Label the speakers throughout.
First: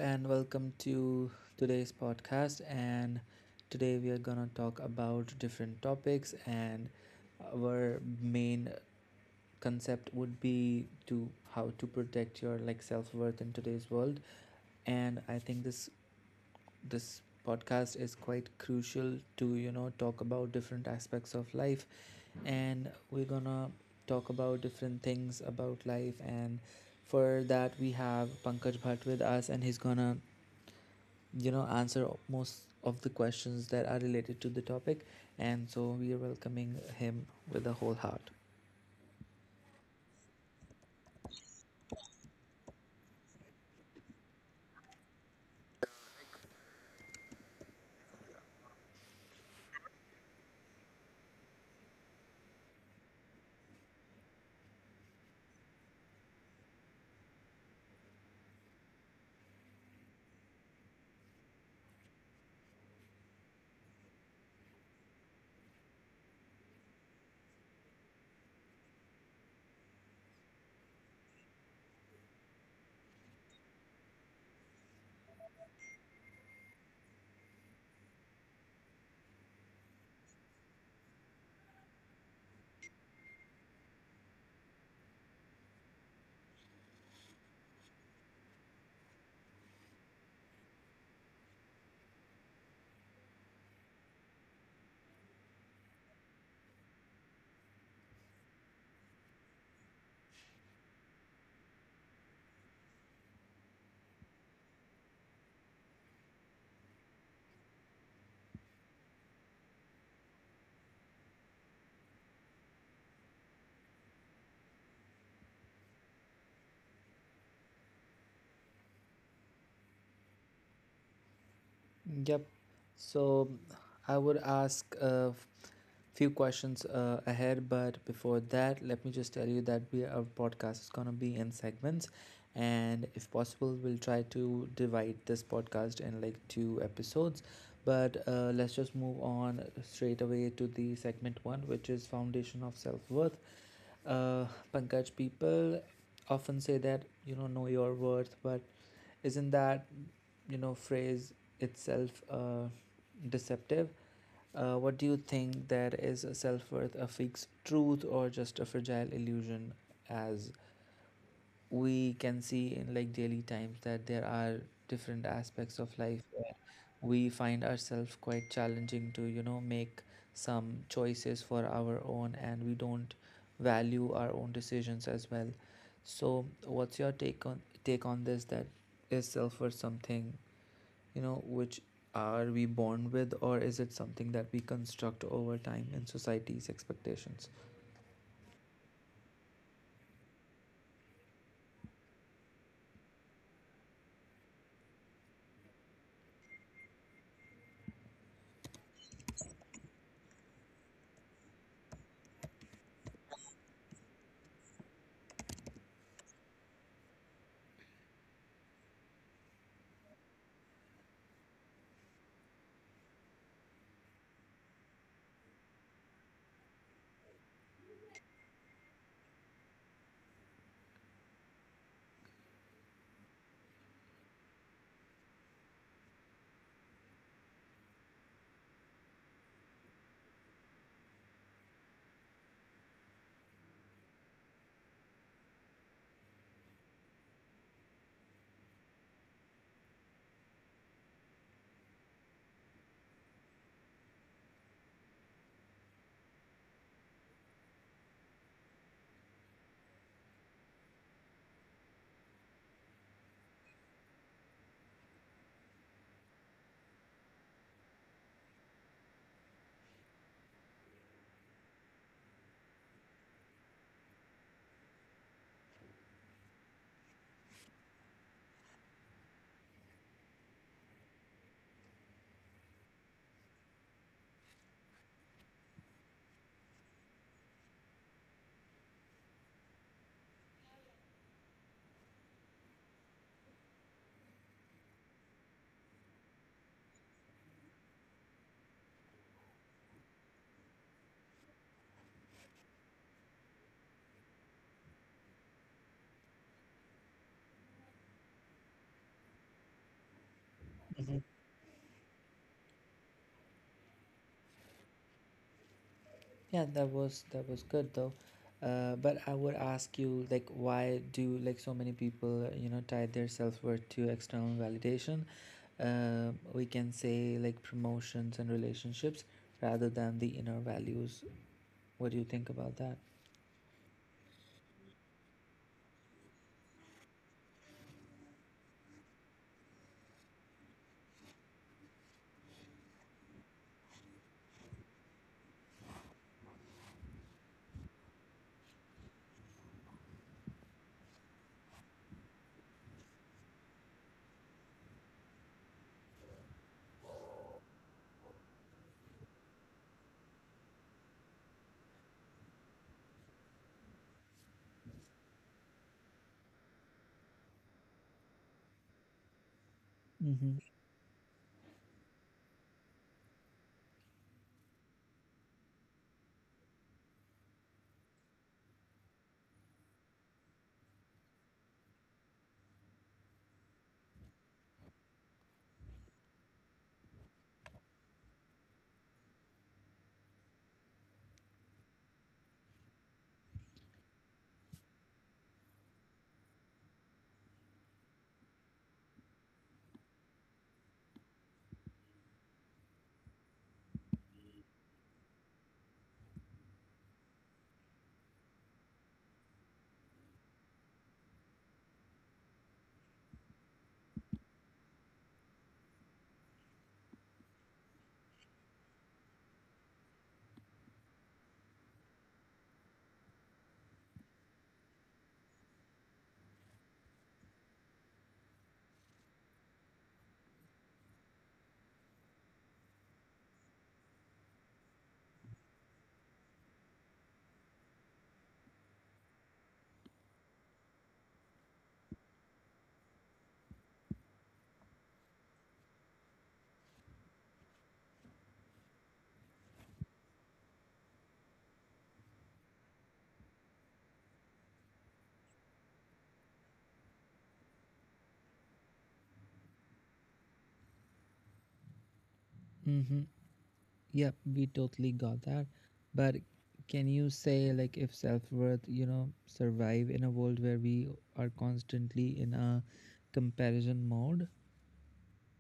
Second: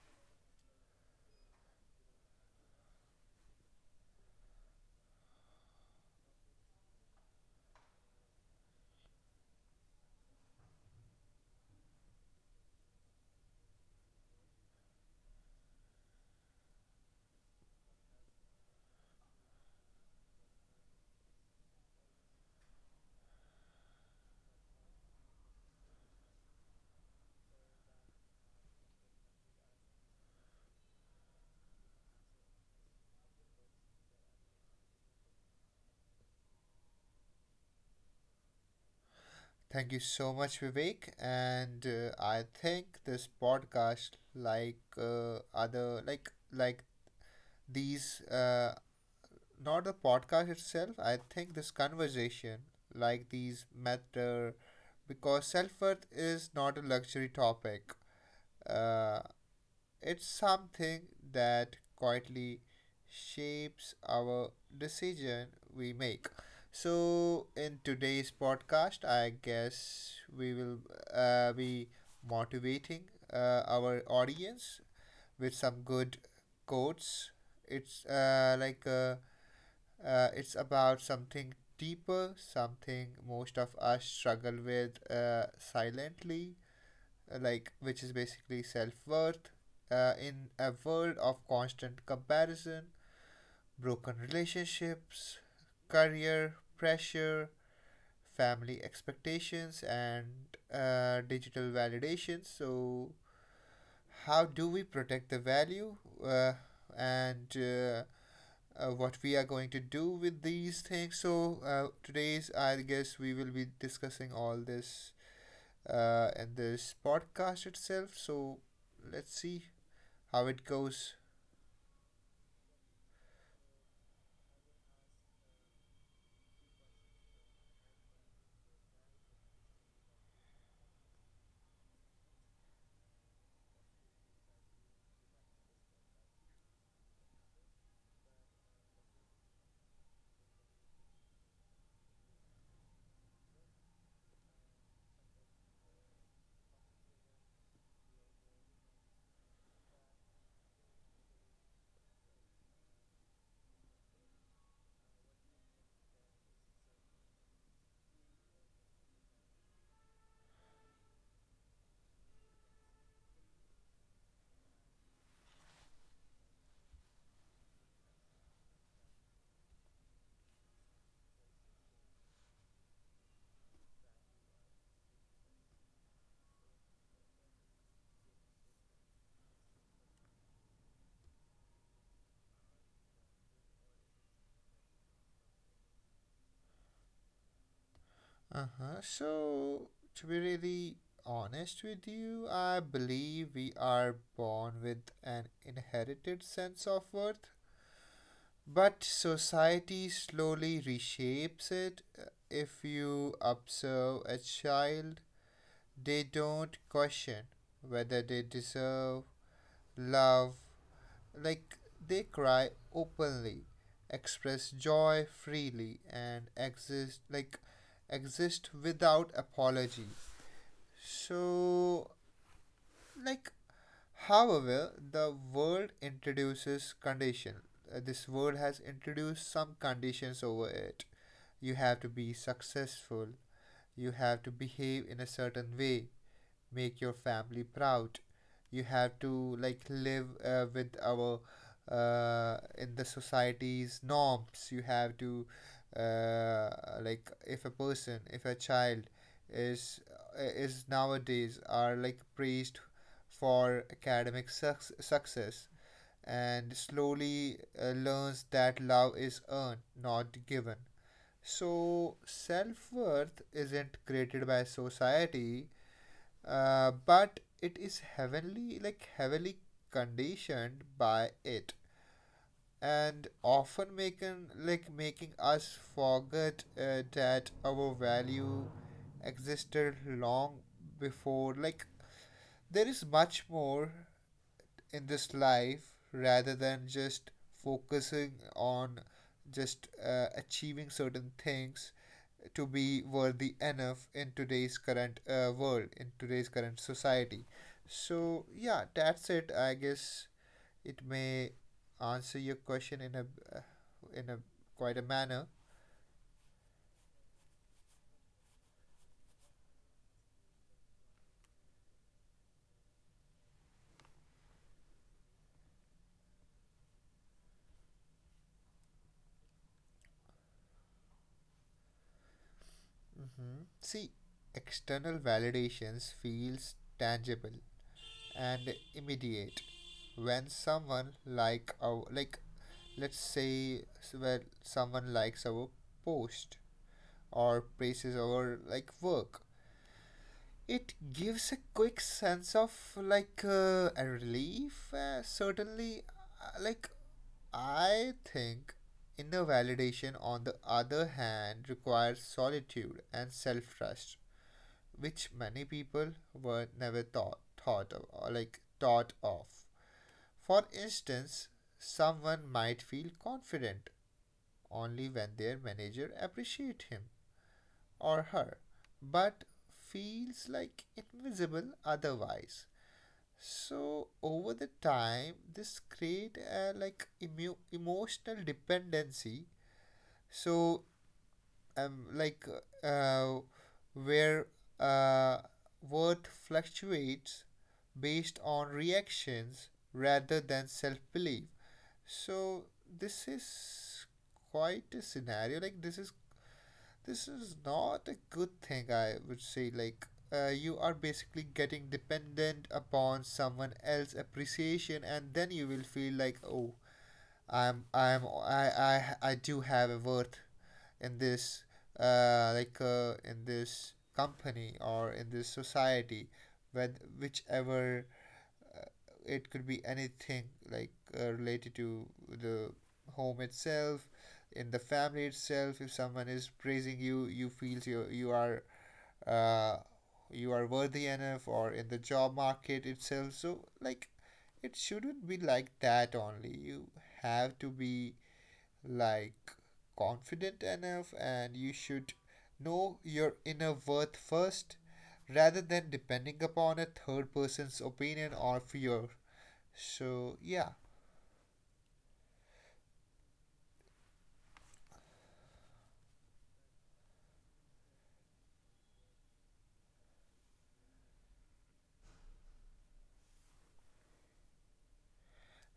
Speaker 1: and welcome to today's podcast. And today we are going to talk about different topics. And our main concept would be to how to protect your like self worth in today's world. And I think this podcast is quite crucial to talk about different aspects of life. And we're gonna talk about different things about life. And for that we have Pankaj Bhatt with us, and he's gonna answer most of the questions that are related to the topic, and so we are welcoming him with a whole heart.
Speaker 2: Thank you so much, Vivek. And I think this podcast, like other, like these, not the podcast itself. I think this conversation, like these, matter because self worth is not a luxury topic. Uh, it's something that quietly shapes our decision we make. So, in today's podcast, I guess we will be motivating our audience with some good quotes. It's uh, like uh, it's about something deeper, something most of us struggle with silently, like which is basically self-worth in a world of constant comparison, broken relationships, career pressure, family expectations, and digital validation. So, how do we protect the value uh, and what we are going to do with these things? So, today's, I guess, we will be discussing all this in this podcast itself. So, let's see how it goes.
Speaker 1: Yep. So I would ask a few questions ahead, but before that let me just tell you that we our podcast is going to be in segments, and if possible we'll try to divide this podcast in like two episodes. But let's just move on straight away to the segment one, which is foundation of self-worth. Uh, Pankaj, people often say that, know your worth, but isn't that, phrase itself deceptive? What do you think, there is a self worth, a fixed truth, or just a fragile illusion? As we can see in like daily times, that there are different aspects of life where we find ourselves quite challenging to make some choices for our own, and we don't value our own decisions as well. So what's your take on this, that is self worth something which are we born with, or is it something that we construct over time in society's expectations?
Speaker 2: Uh huh. So, to be really honest with you, I believe we are born with an inherited sense of worth, but society slowly reshapes it. If you observe a child, they don't question whether they deserve love. Like they cry openly, express joy freely, and exist without apology. So, like, however, the world introduces condition. This world has introduced some conditions over it. You have to be successful. You have to behave in a certain way, make your family proud. You have to like live with our in the society's norms. You have to uh, like if a child is is nowadays are like praised for success and slowly learns that love is earned, not given. So, self worth isn't created by society, but it is heavily conditioned by it, and often making us forget that our value existed long before. Like there is much more in this life rather than just focusing on just achieving certain things to be worthy enough in today's current world, in today's current society. So, yeah, that's it. I guess it may answer your question in uh, a quite a manner.
Speaker 1: Yeah, that was good though. But I would ask you, like, why do like so many people, tie their self-worth to external validation? We can say like promotions and relationships rather than the inner values. What do you think about that?
Speaker 2: See, external validations feels tangible and immediate when someone like our like let's say, s- where someone likes our post or praises our work. It gives a quick sense of a relief, certainly. Like, I think inner validation, on the other hand, requires solitude and self trust, which many people were never thought ofthought of. For
Speaker 1: Mm-hmm.
Speaker 2: instance, someone might feel confident only when their manager appreciate him or her, but feels like invisible otherwise. So over the time, this create a emotional dependency. So like uh, where uh, worth fluctuates based on reactions rather than self belief. So this is quite a scenario. Like this is not a good thing, I would say. Like, you are basically getting dependent upon someone else's appreciation, and then you will feel like, oh, I do have a worth in this, in this company or in this society, with whichever uh, it could be anything like related to the home itself, in the family itself. If someone is praising you, you feel uh, you are worthy enough, or in the job market itself. So like it shouldn't be like that. Only you have to be like confident enough and you should know your inner worth first rather than depending upon a third person's opinion or fear. So, yeah.
Speaker 1: Mm-hmm. Yep, we totally got that. But can you say like if self-worth, survive in a world where we are constantly in a comparison mode?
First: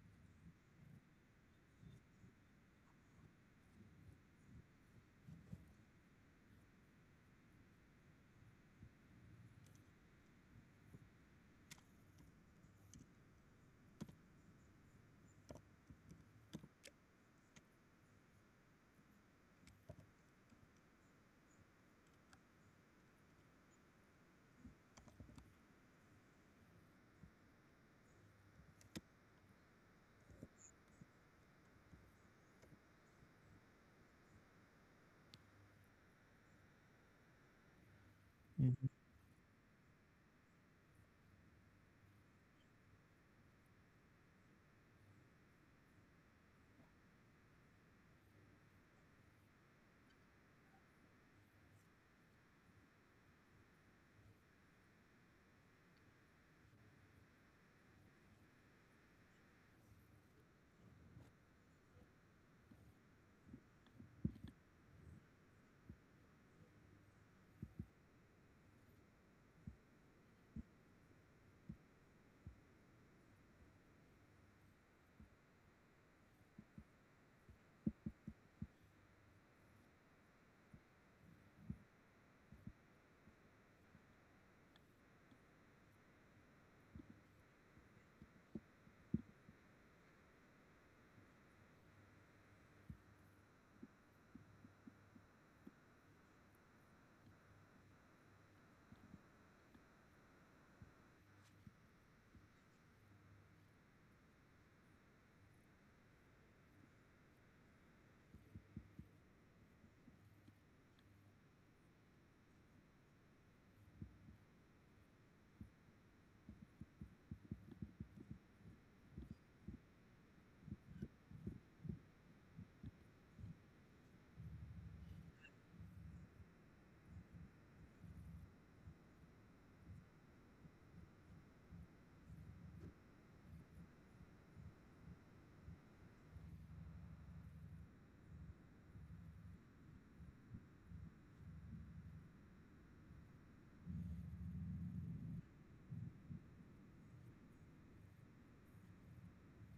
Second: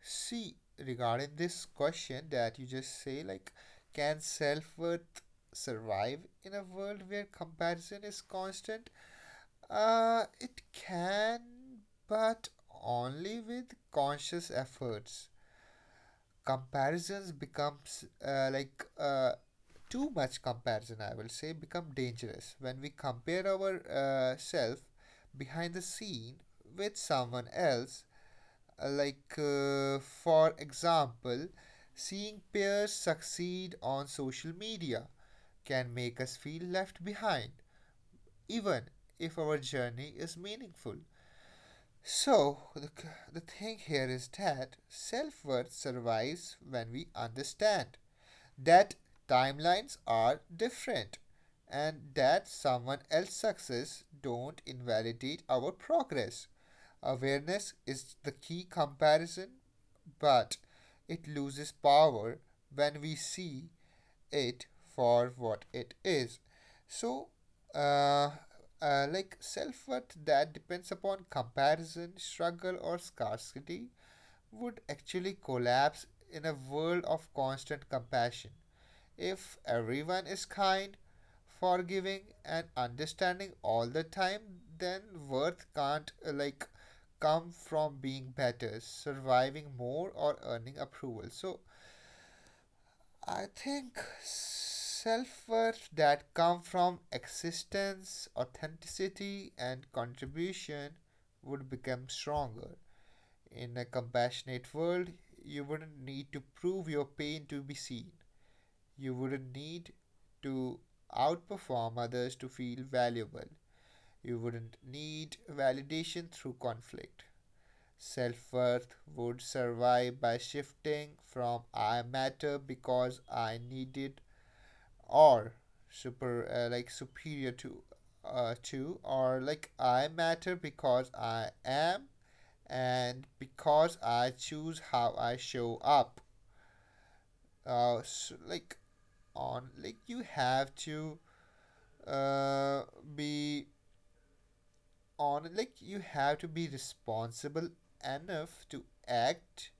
Speaker 2: See, regarding this question that you just say, like, can self-worth survive in a world where comparison is constant? It can, but only with conscious efforts. Comparisons becomes too much comparison, I will say, become dangerous when we compare our self behind the scene with someone else. For example, seeing peers succeed on social media can make us feel left behind, even if our journey is meaningful. So, the thing here is that self worth survives when we understand that timelines are different and that someone else's success don't invalidate our progress. Awareness is the key comparison, but it loses power when we see it for what it is. So, uh, self worth that depends upon comparison, struggle, or scarcity would actually collapse in a world of constant compassion. If everyone is kind, forgiving, and understanding all the time, then worth can't come from being better, surviving more, or earning approval. So I think self-worth that come from existence, authenticity, and contribution would become stronger. In a compassionate world, you wouldn't need to prove your pain to be seen. You wouldn't need to outperform others to feel valuable. You wouldn't need validation through conflict. Self worth would survive by shifting from I matter because I need it, or superior to, to or like I matter because I am and because I choose how I show up. S like on like You have to uh, be on like you have to be responsible enough to act,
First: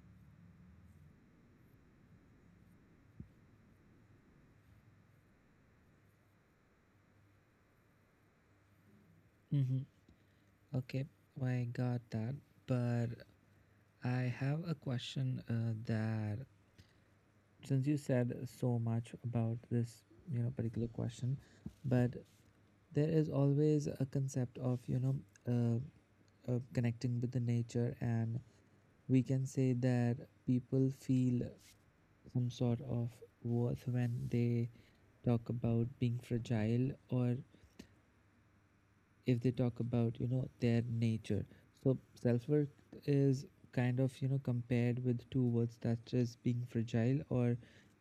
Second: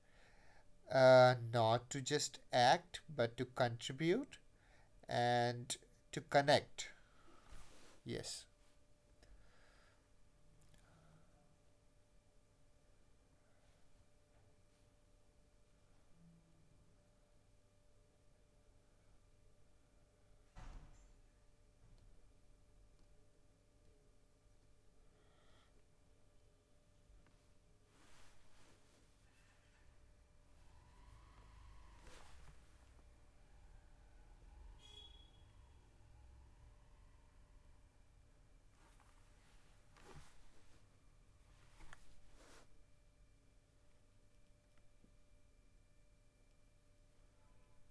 Speaker 2: not to just act but to contribute and to connect. Yes.
Speaker 1: Mm-hmm. Okay, I got that. But I have a question that, since you said so much about this, particular question, but there is always a concept of, connecting with the nature. And we can say that people feel some sort of worth when they talk about being fragile, or if they talk about their nature. So self-worth is kind of compared with two words, that is being fragile or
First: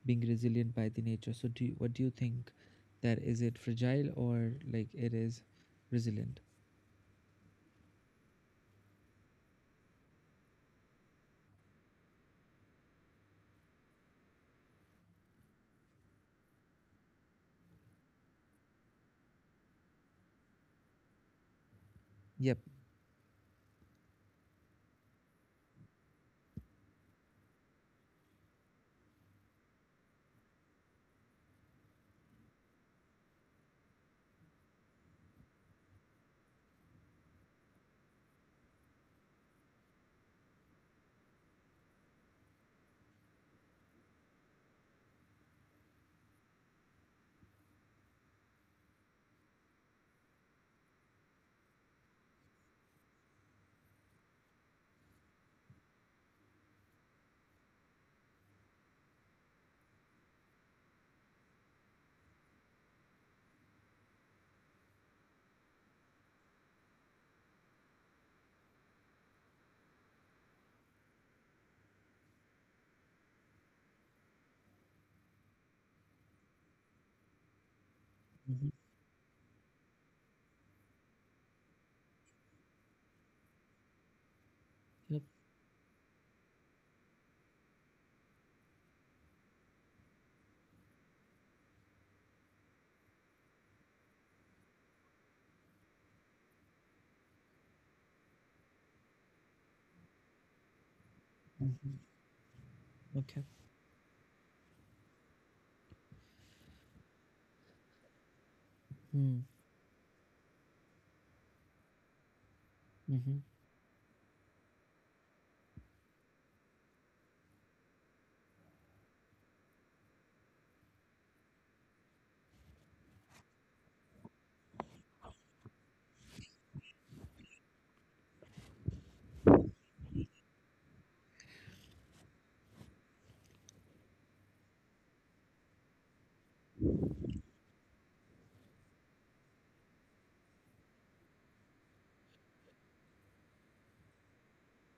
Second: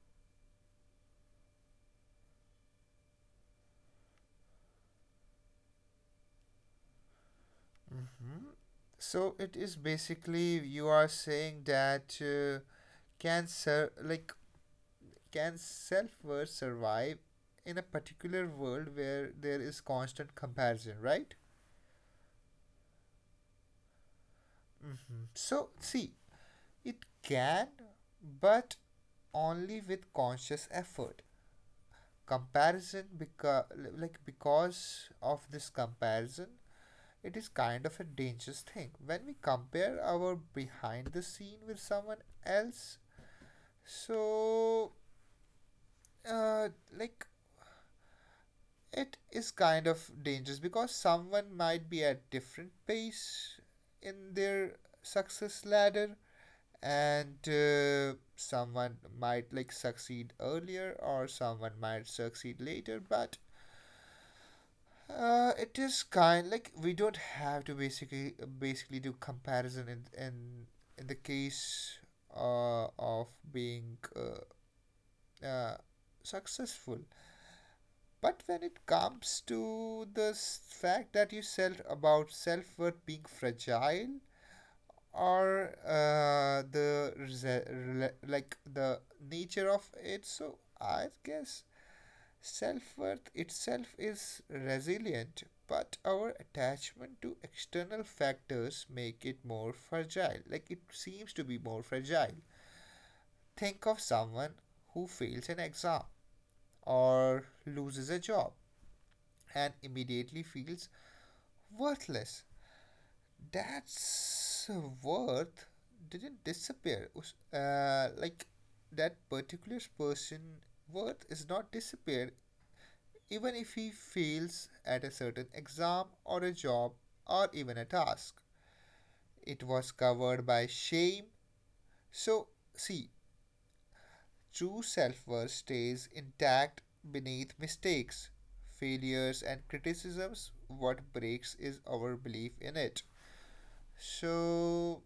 Speaker 1: being resilient by the nature. So what do you think, that is it fragile, or like it is resilient?
Speaker 2: So it is basically you are saying that can ser- like can self-worth survive in a particular world where there is constant comparison, right?
Speaker 1: Yep.
Speaker 2: So see, it can, but only with conscious effort. Comparison, because of this comparison, it is kind of a dangerous thing. When we compare our behind the scene with someone else, so uh, like it is kind of dangerous because someone might be at different pace in their success ladder, and someone might like succeed earlier or someone might succeed later. But it is kind like we don't have to basically do comparison in the case of being uh, successful. But when
Speaker 1: Hmm.
Speaker 2: it comes to the fact that you said about self-worth being fragile,
Speaker 1: Yep.
Speaker 2: or the rese- rela- like the nature of it. So I guess self-worth itself is resilient, but our attachment to external factors make it more fragile. Like it seems to be more
Speaker 1: Hmm.
Speaker 2: fragile.
Speaker 1: Okay.
Speaker 2: Think of someone who fails an exam or loses a job
Speaker 1: Hmm.
Speaker 2: and immediately feels worthless.
Speaker 1: Hmm.
Speaker 2: That's worth didn't disappear. That particular person worth is not disappeared even if he fails at a certain exam or a job or even a task. It was covered by shame. So see, true self-worth stays intact beneath mistakes, failures and criticisms. What breaks is our belief in it. So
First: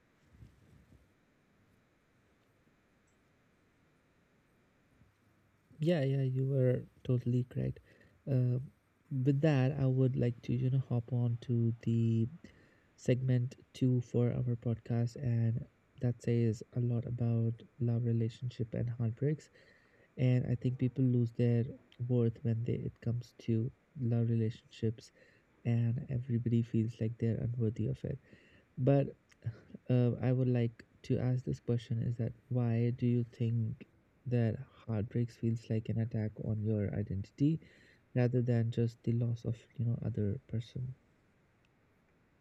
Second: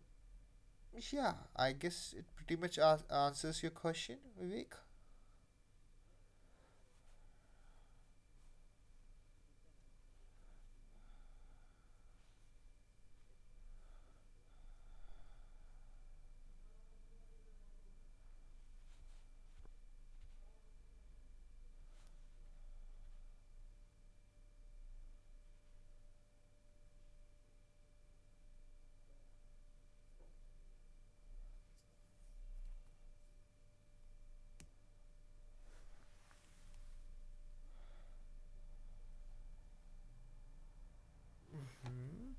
Speaker 2: yeah, I guess it pretty much answers your question, Vivek.
Speaker 1: Yeah, yeah, you were totally correct. Uh, with that, I would like to, hop on to the segment two for our podcast, and that says a lot about love, relationship, and heartbreaks. And I think people lose their worth when they it comes to love relationships, and everybody feels like they're unworthy of it. But I would like to ask this question, is that why do you think that heartbreaks feels like an attack on your identity rather than just the loss of other person?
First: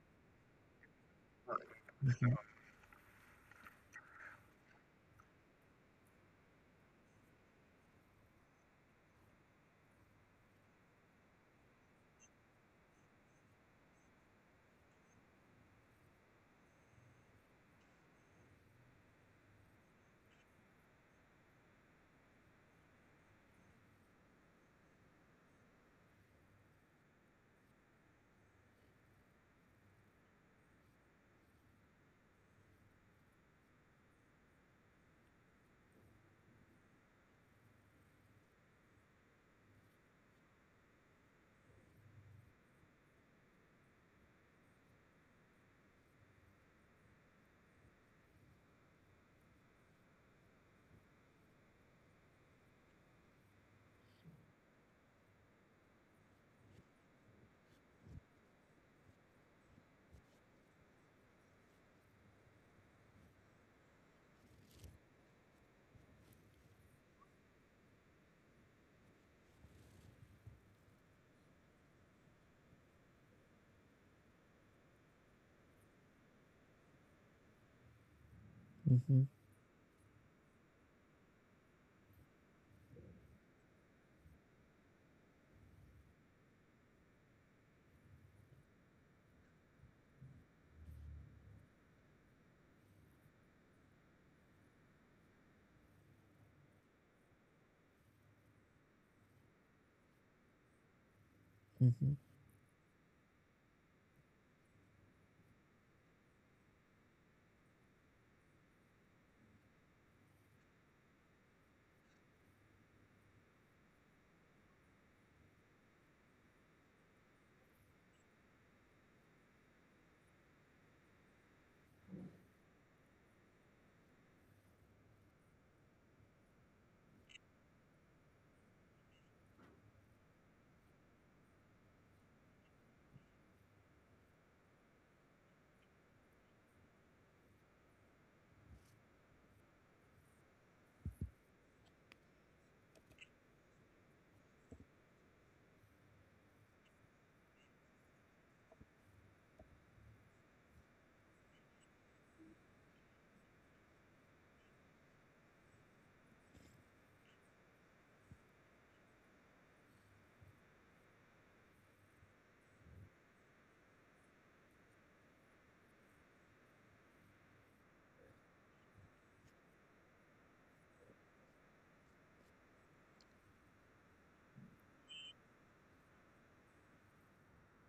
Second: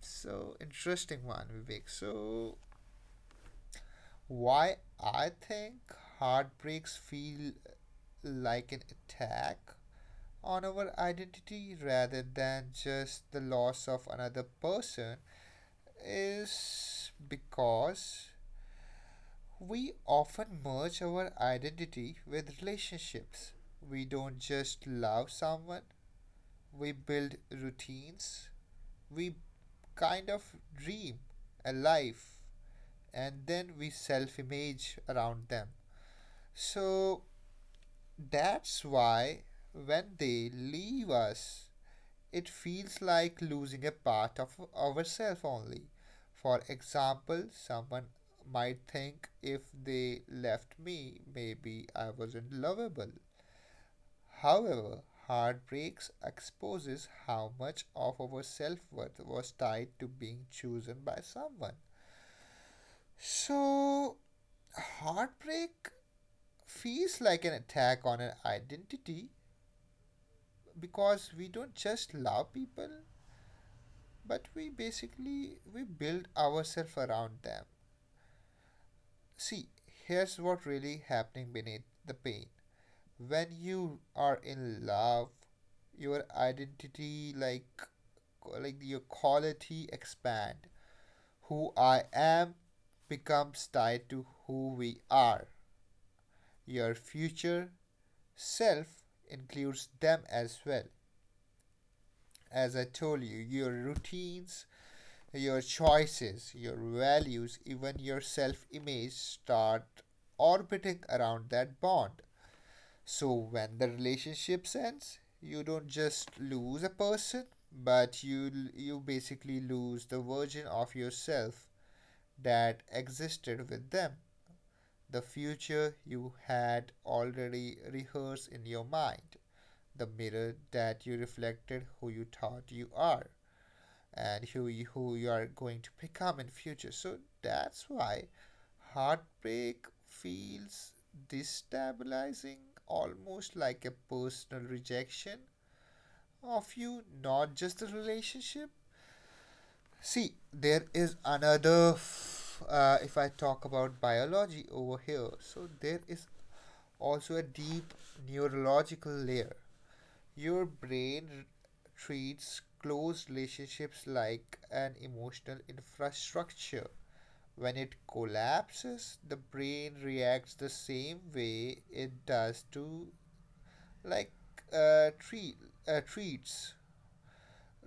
Speaker 2: So, interesting one, Vivek. So, why I think heartbreaks feel like an attack on our identity rather than just the loss of another person is because we often merge our identity with relationships. We don't just love someone, we build routines, we kind of dream a life and then we self image around them. So that's why when they leave us, it feels like losing a part of ourselves only. For example, someone might think if they left me, maybe I wasn't lovable. However, heartbreaks exposes how much of our self-worth was tied to being chosen by someone. So, heartbreak feels like an attack on an identity because we don't just love people, but we build ourselves around them.
Speaker 1: Mm-hmm.
Speaker 2: See, here's what really happening beneath the pain. When you are in love, your identity your quality expand. Who I am becomes tied to who we are. Your future self includes them as well.
Speaker 1: Mm-hmm.
Speaker 2: As I told you, your routines, your choices, your values, even your self image start orbiting around that bond. So when the relationship ends, you don't just lose a person, but you basically lose the version of yourself that existed with them. The future you had already rehearsed in your mind, the mirror that you reflected who you thought you are, and who you are going to become in future. So that's why heartbreak feels destabilizing, almost like a personal rejection of you, not just the relationship. See, there is if I talk about biology over here, so there is also a deep neurological layer. Your brain treats close relationships like an emotional infrastructure. When it collapses, the brain reacts the same way it does to, like, uh, treat treats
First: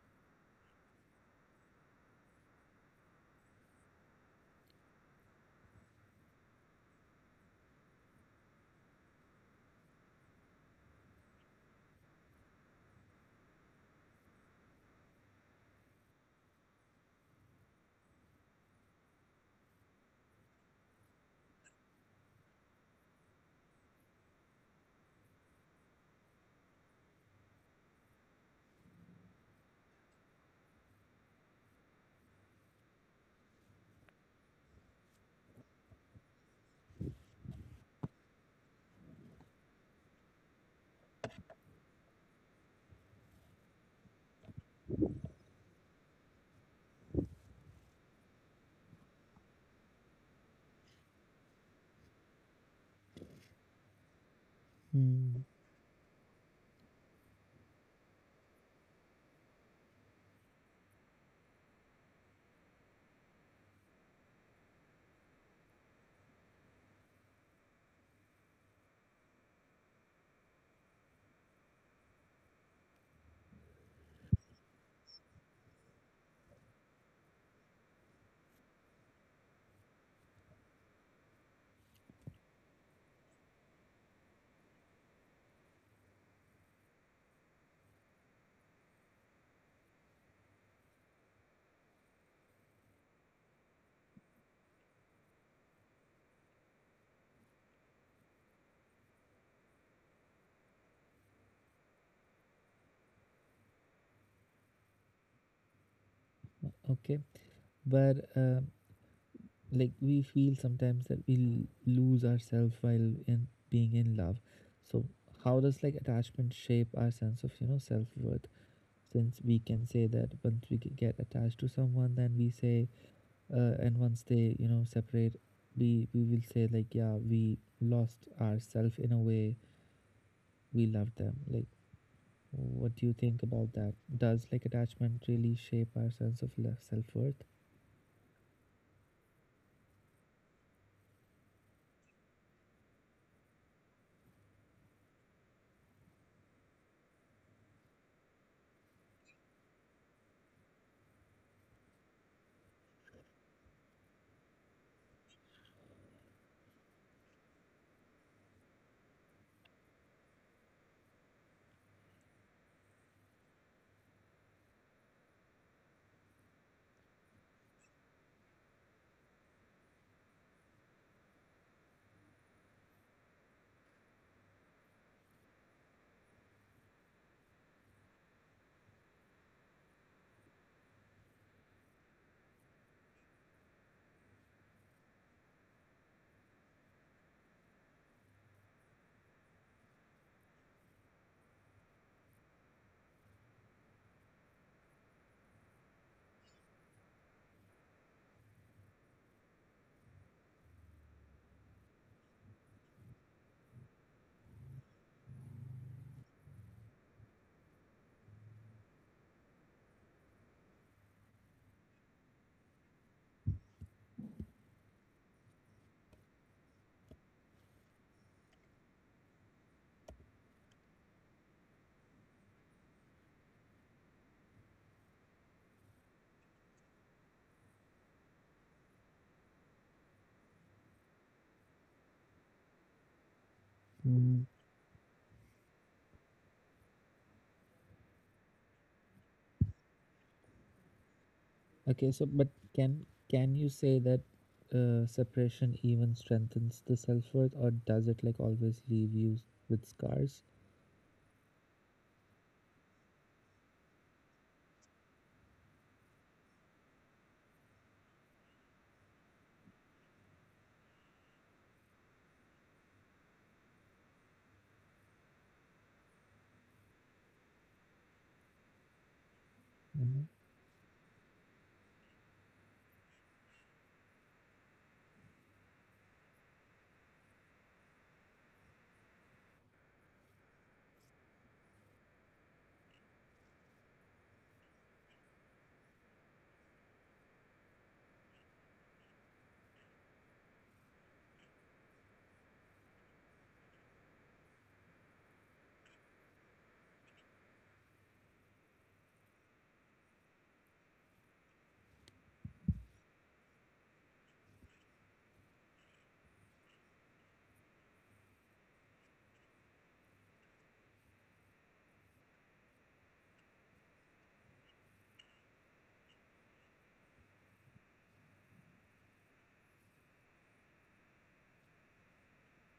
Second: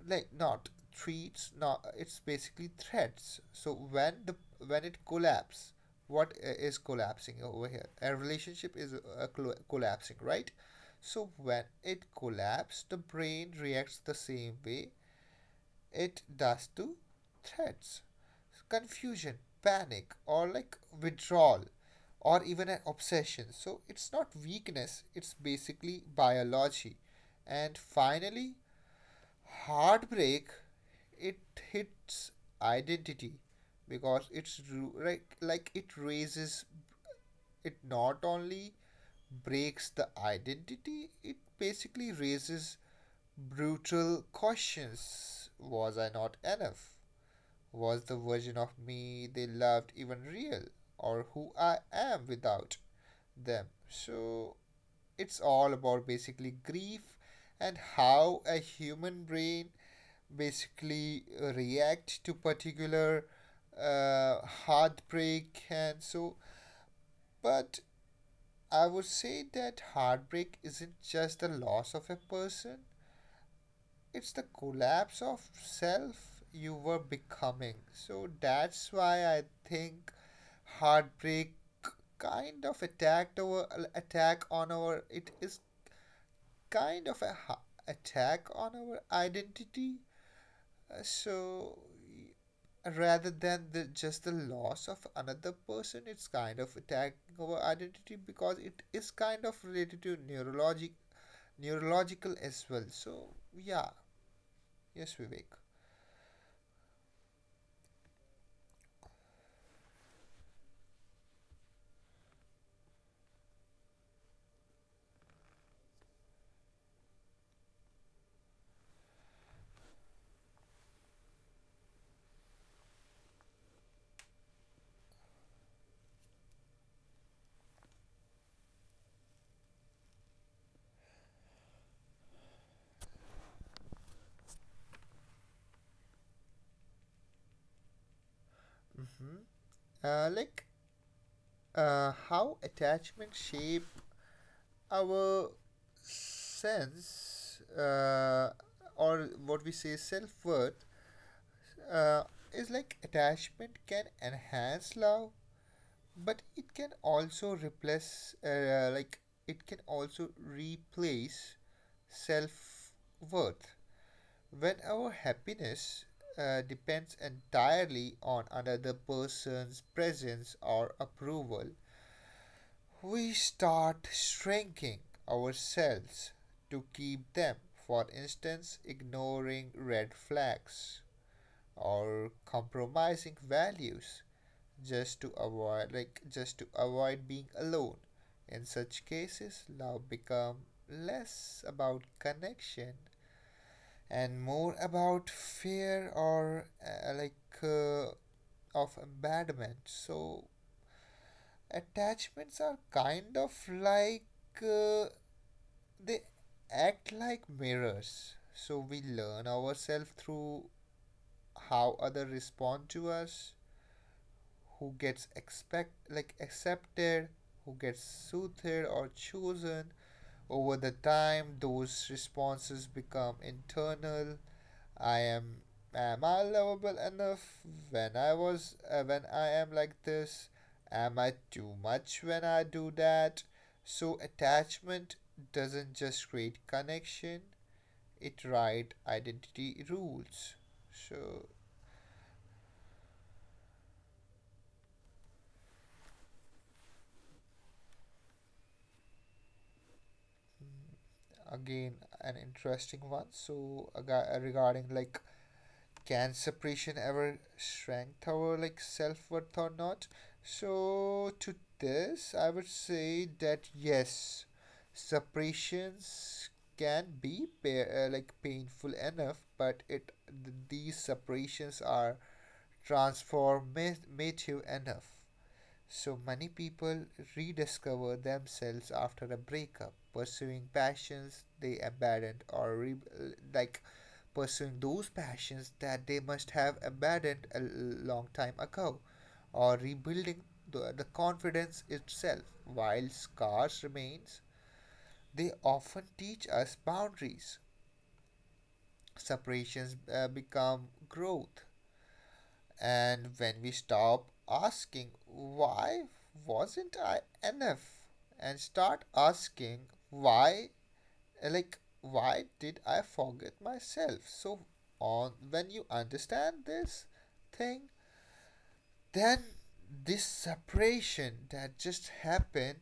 Speaker 2: like. Not treats, not, it's basically threads. So when the when it collapses, what is collapsing over here? A relationship is collapsing, right? So when it collapses, the brain reacts the same way it does to threats, confusion, panic, or like withdrawal, or even an obsession. So it's not weakness, it's basically biology. And finally, heartbreak, it hits identity because like it raises, it not only breaks the identity, it basically raises brutal questions. Was I not enough? Was the version of me they loved even real? Or who I am without them? So it's
Speaker 1: Mm-hmm.
Speaker 2: all about basically grief and how a human brain basically react to particular uh, heartbreak. And so, but I would say that heartbreak isn't just the loss of a person, it's the collapse of self you were becoming. So that's why I think heartbreak kind of attacked our attack on our it is kind of a attack on our identity. So rather than just the loss of another person, it's kind of attacking our identity because it is kind of related to neurological as well. So yeah. Yes, Vivek.
Speaker 1: Okay, but like we feel sometimes that we lose ourselves while in being in love. So how does like attachment shape our sense of self worth? Since we can say that once we get attached to someone, then we say, and once they separate, we will say like, yeah, we lost ourselves in a way we love them. Like, what do you think about that? Does like attachment really shape our sense of self-worth?
Speaker 2: Hmm. Like, how attachment shape our sense, or what we say self-worth, uh, is, like, attachment can enhance love, but it can also replace, it can also replace self worth. When our happiness depends entirely on another person's presence or approval, we start shrinking ourselves to keep them. For instance, ignoring red flags or compromising values just to avoid, like just to avoid being alone. In such cases, love become less about connection and more about fear, or uh, of abandonment. So attachments are kind of like, uh, they act like mirrors. So we learn ourselves through how others respond to us, who gets expect like accepted, who gets soothed or chosen. Over the time those responses become internal. I am I lovable enough when I was when I am like this, am I too much when I do that. So
Speaker 1: Mm.
Speaker 2: attachment doesn't just create connection, it writes identity rules. So
Speaker 1: Okay, so but can you say that, separation even strengthens the self-worth, or does it like always leave you with scars?
Speaker 2: again, an interesting one. So regarding, like, can separation ever strengthen our, like, self-worth or not? So to this I would say that yes, separations can be painful enough, but
Speaker 1: Mm.
Speaker 2: these separations are transformative enough. So many people rediscover themselves after a breakup, pursuing passions they abandoned, or re- like pursuing those passions that they must have abandoned a long time ago, or rebuilding the confidence itself. While scars remains, they often teach us boundaries. Separations become growth. And when we stop asking, why wasn't I enough, and start asking, why, like, why did I forget myself? So, on, when you understand this thing, then this separation that just happened,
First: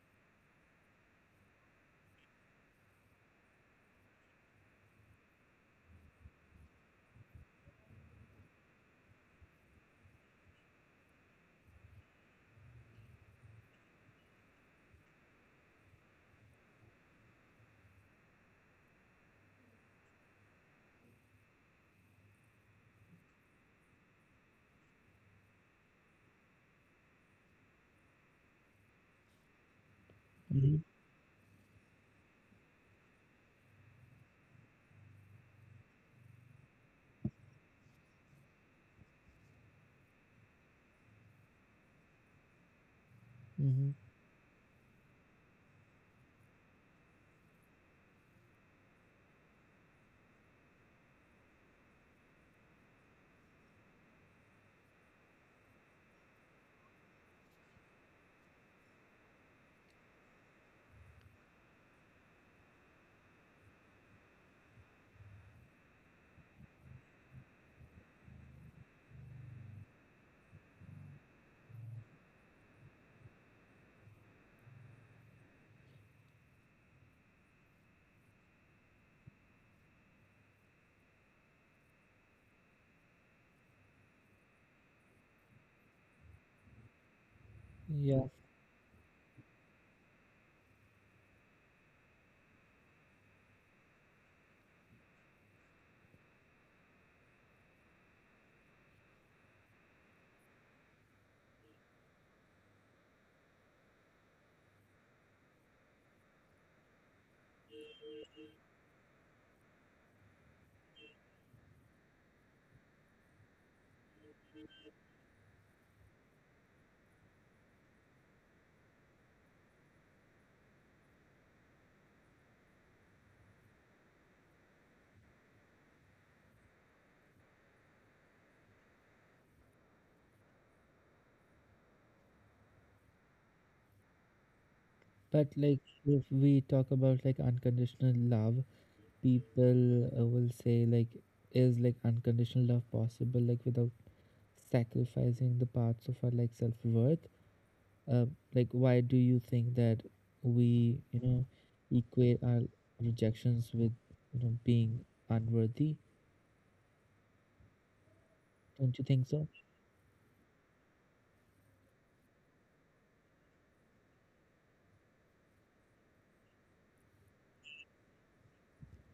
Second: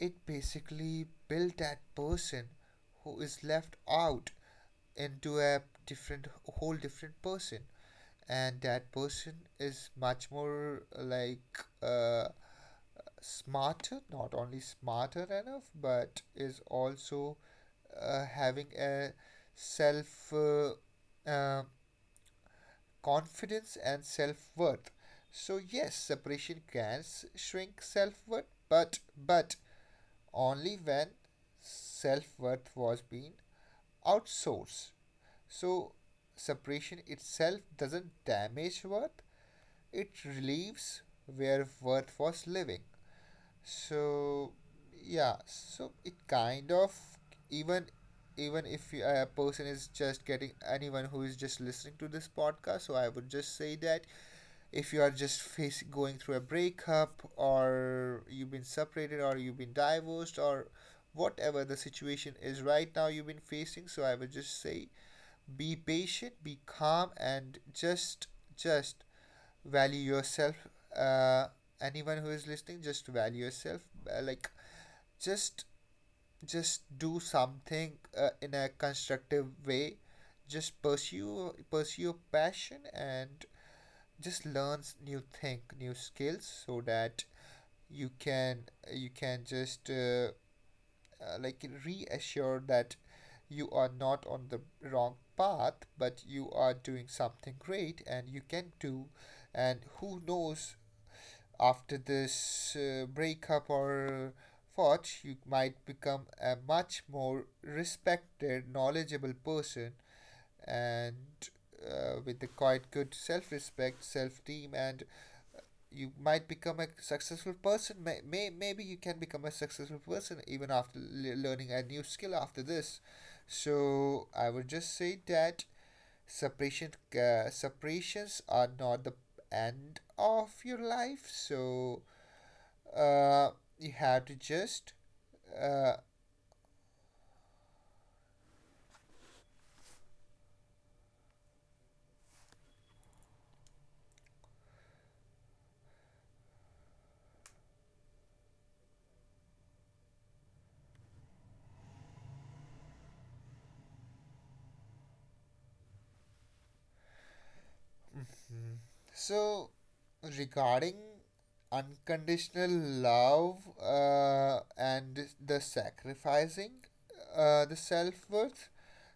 Speaker 2: it basically built that person who is left out into a different, whole different person. And that person is much more like, uh, smarter, not only smarter enough, but is also having a self uh, confidence and self worth. So yes, separation can shrink self worth, but only when self worth was being outsourced. So separation itself doesn't damage worth, it relieves where worth was living.
Speaker 1: Mm-hmm.
Speaker 2: So yeah, so it kind of, even, even if a person is just getting, anyone who is just listening to this podcast, so I would just say that if you are just facing, going through a breakup, or you've been separated, or you've been divorced, or whatever the situation is right now you've been facing, so I would just say be patient, be calm, and just value yourself. uh, anyone who is listening, just value yourself. uh, like just just do something in a constructive way. Just pursue your passion, and just learn new thing, new skills, so that you
Speaker 1: Yeah.
Speaker 2: can, you can just reassure that you are not on the wrong path, but you are doing something great and you can do. And who knows, after this breakup or thought, you might become a much more respected, knowledgeable person, and with a quite good self respect, self esteem, and you might become a successful person. May, maybe you can become a successful person even after learning a new skill after this. So, I would just say that separation, separations are not the end of your life. So uh, you have to just,
Speaker 1: But like
Speaker 2: uh.
Speaker 1: if we talk about like unconditional love, people will say like, is like unconditional love possible, like without sacrificing the parts of our like self-worth? uh, like, why do you think that we equate our rejections with being unworthy? Don't you think so?
Speaker 2: So regarding unconditional love, and the sacrificing the self-worth,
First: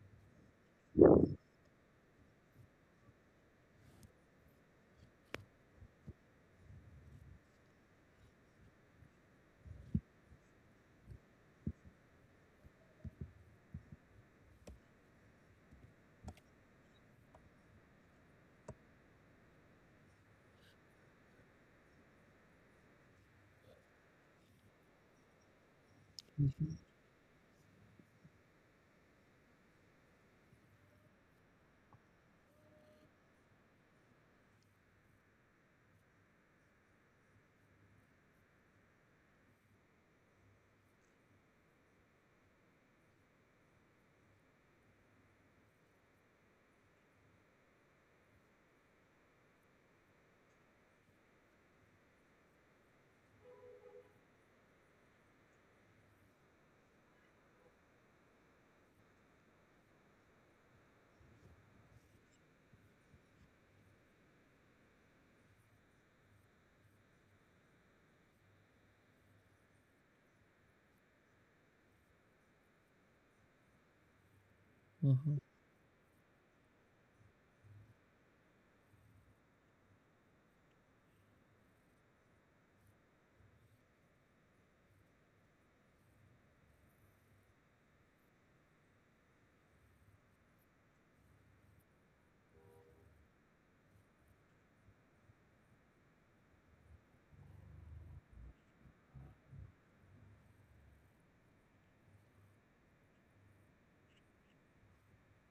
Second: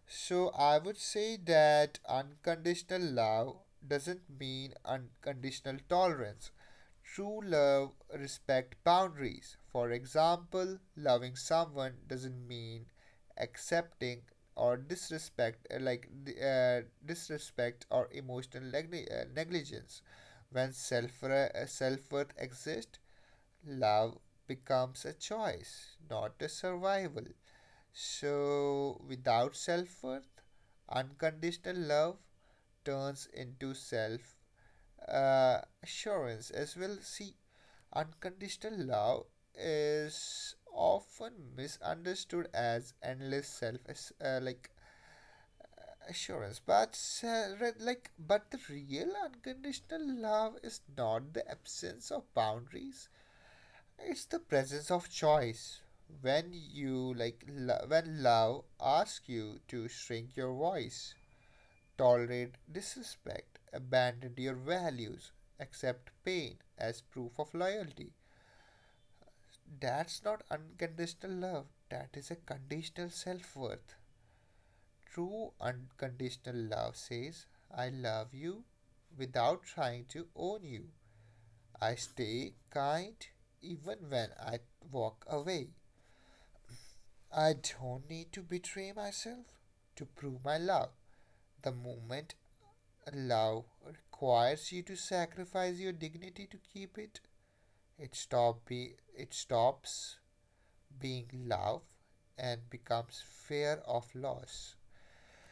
Speaker 2: so I would say that unconditional love doesn't mean unconditional tolerance. True love respect boundaries. For example, loving someone doesn't mean accepting or disrespect, uh, disrespect or emotional negligence. When self-worth exists, love becomes a choice, not a survival. So without self-worth, unconditional love turns into self assurance as well. See, unconditional love is often misunderstood as endless self, as assurance, but the real unconditional love is not the absence of boundaries, it's the presence of choice. When you, when love asks you to shrink your voice, tolerate disrespect, abandon your values, accept pain as proof of loyalty, that's not unconditional love, that is a conditional self worth.
Speaker 1: Mm-hmm,
Speaker 2: True unconditional love says, I love you without trying to own you. I stay kind even when I walk away. I don't need to betray myself to prove my love. The moment love requires you to sacrifice your dignity to keep it, It stop be it stops being love and becomes fear of loss.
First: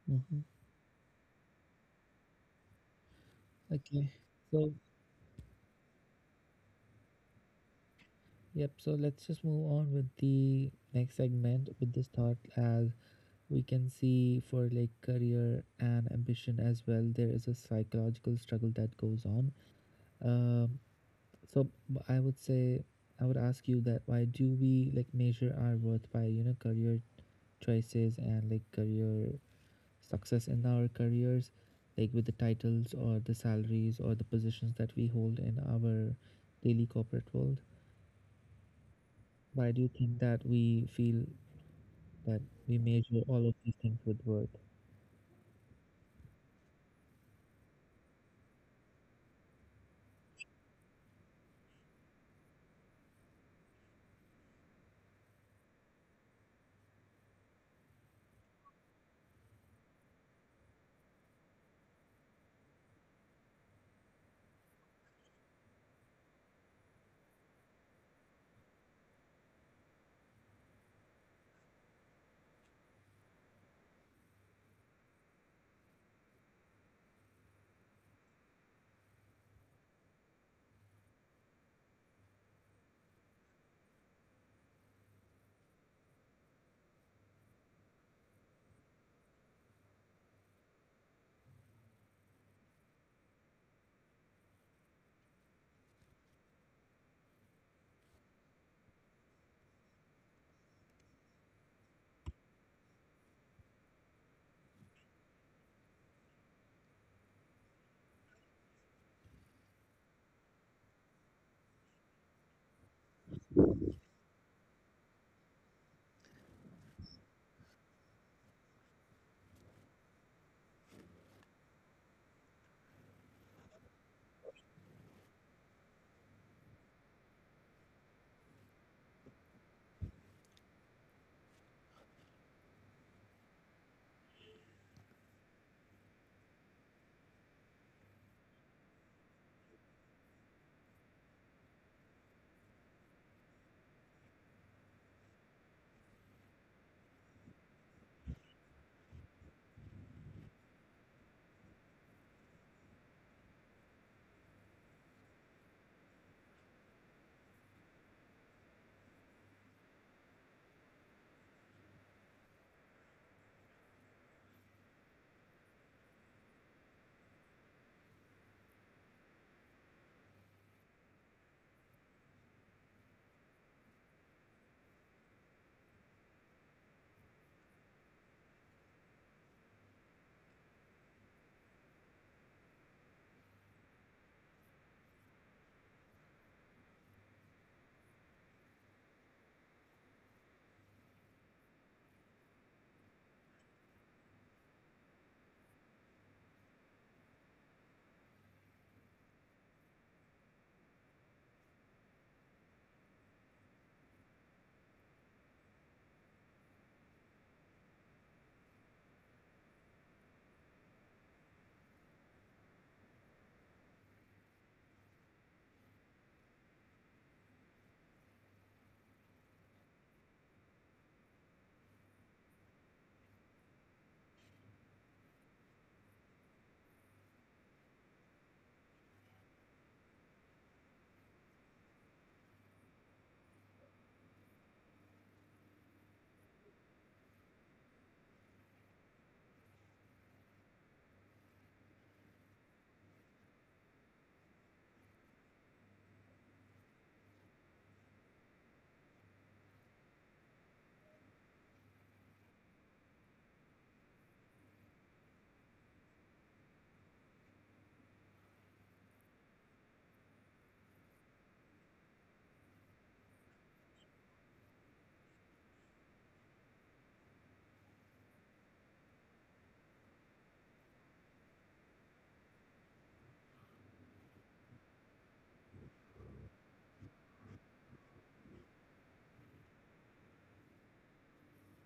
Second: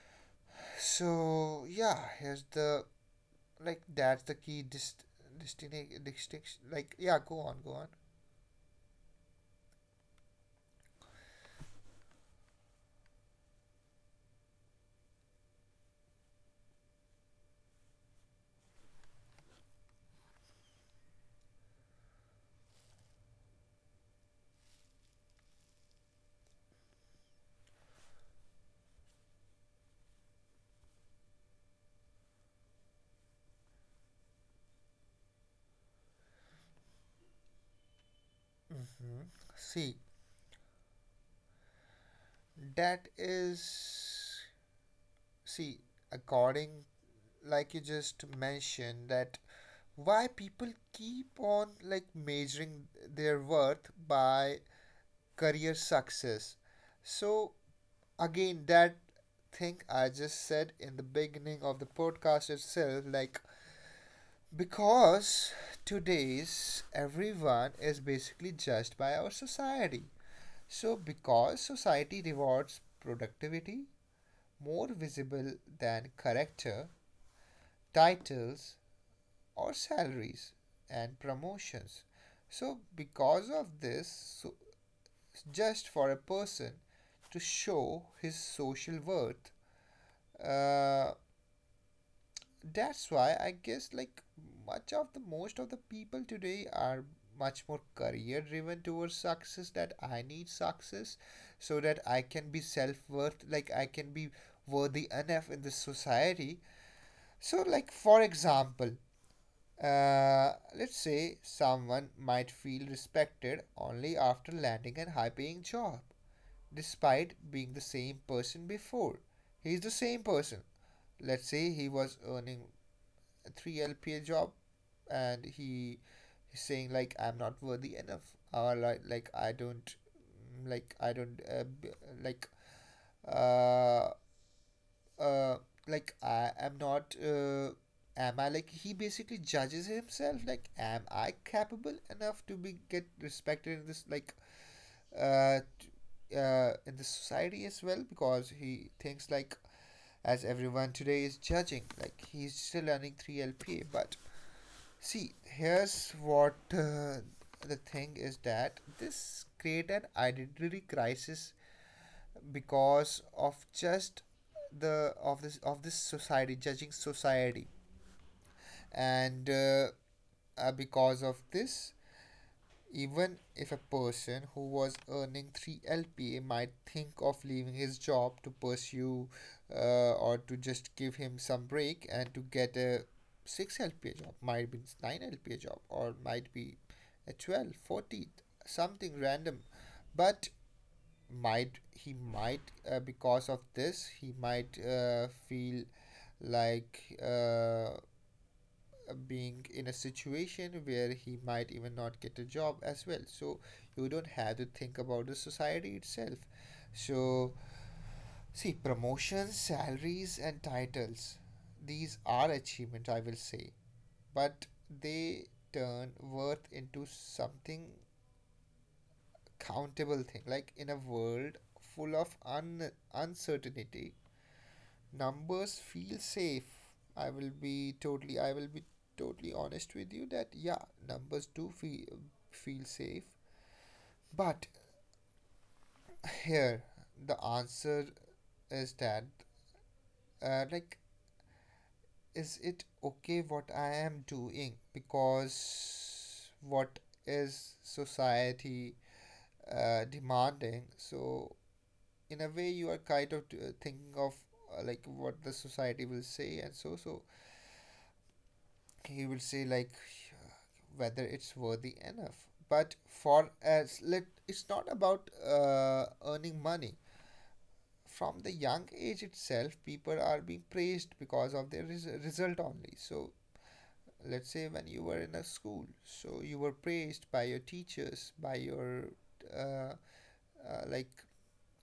Speaker 1: mm-hmm.
Speaker 2: So yeah, here's the, like,
Speaker 1: Okay.
Speaker 2: that's the key
Speaker 1: So
Speaker 2: distinction. Like, yeah, go on, go on.
Speaker 1: yep, so let's just move on with the next segment with this thought. As we can see for like career and ambition as well, there is a psychological struggle that goes on. um, so I would say I would ask you that, why do we like measure our worth by career choices and like career success in our careers, like with the titles or the salaries or the positions that we hold in our daily corporate world?
Speaker 2: Hmm.
Speaker 1: Why do you
Speaker 2: See,
Speaker 1: think that we feel that we
Speaker 2: that
Speaker 1: measure all of these things with
Speaker 2: is,
Speaker 1: worth?
Speaker 2: see, according, like you just mentioned that why people keep on, like, measuring their worth by career success. So again, that thing I just said in the beginning of the podcast itself, like, because today's everyone is basically judged by our society. So because society rewards productivity more visible than character, titles, or salaries and promotions. So, because of this, so just for a person to show his social worth, uh, that's why I guess, like, much of the most of the people today are much more career driven towards success, that I need success so that I can be self worth, like I can be worthy enough in this society. So, like, for example, let's say someone might feel respected only after landing a high paying job, despite being the same person before. He's the same person. Let's say he was earning 3 LPA job, and he, he's saying like, I'm not worthy enough, or like, like I don't like uh, uh I am not, am I like he basically judges himself, like, am I capable enough to be get respected in this, like, uh t- in the society as well, because he thinks, like, as everyone today is judging, like he's still learning 3 LPA. But see, here's what, the thing is that this create an identity crisis because of just the of this society, judging society. And because of this, even if a person who was earning 3 LPA might think of leaving his job to pursue, or to just give him some break, and to get a 6 LPA job, might be 9 LPA job, or might be a 12, 14, something random. But might, he might, because of this he might, feel like, being in a situation where he might even not get a job as well. So you don't have to think about the society itself. So see, promotions, salaries, and titles, these are achievements, I will say. But they turn worth into something countable thing. Like, in a world full of uncertainty, numbers feel safe. I will be totally, I will be totally honest with you that yeah, numbers do feel safe. But here, the answer is that, uh, like is it okay what I am doing, because what is society demanding? So in a way, you are kind of thinking of, what the society will say. And so, so he will say like, whether it's worthy enough. But for as let, it's not about earning money. From the young age itself, people are being praised because of their result only. So let's say when you were in a school, so you were praised by your teachers, by your uh, uh, like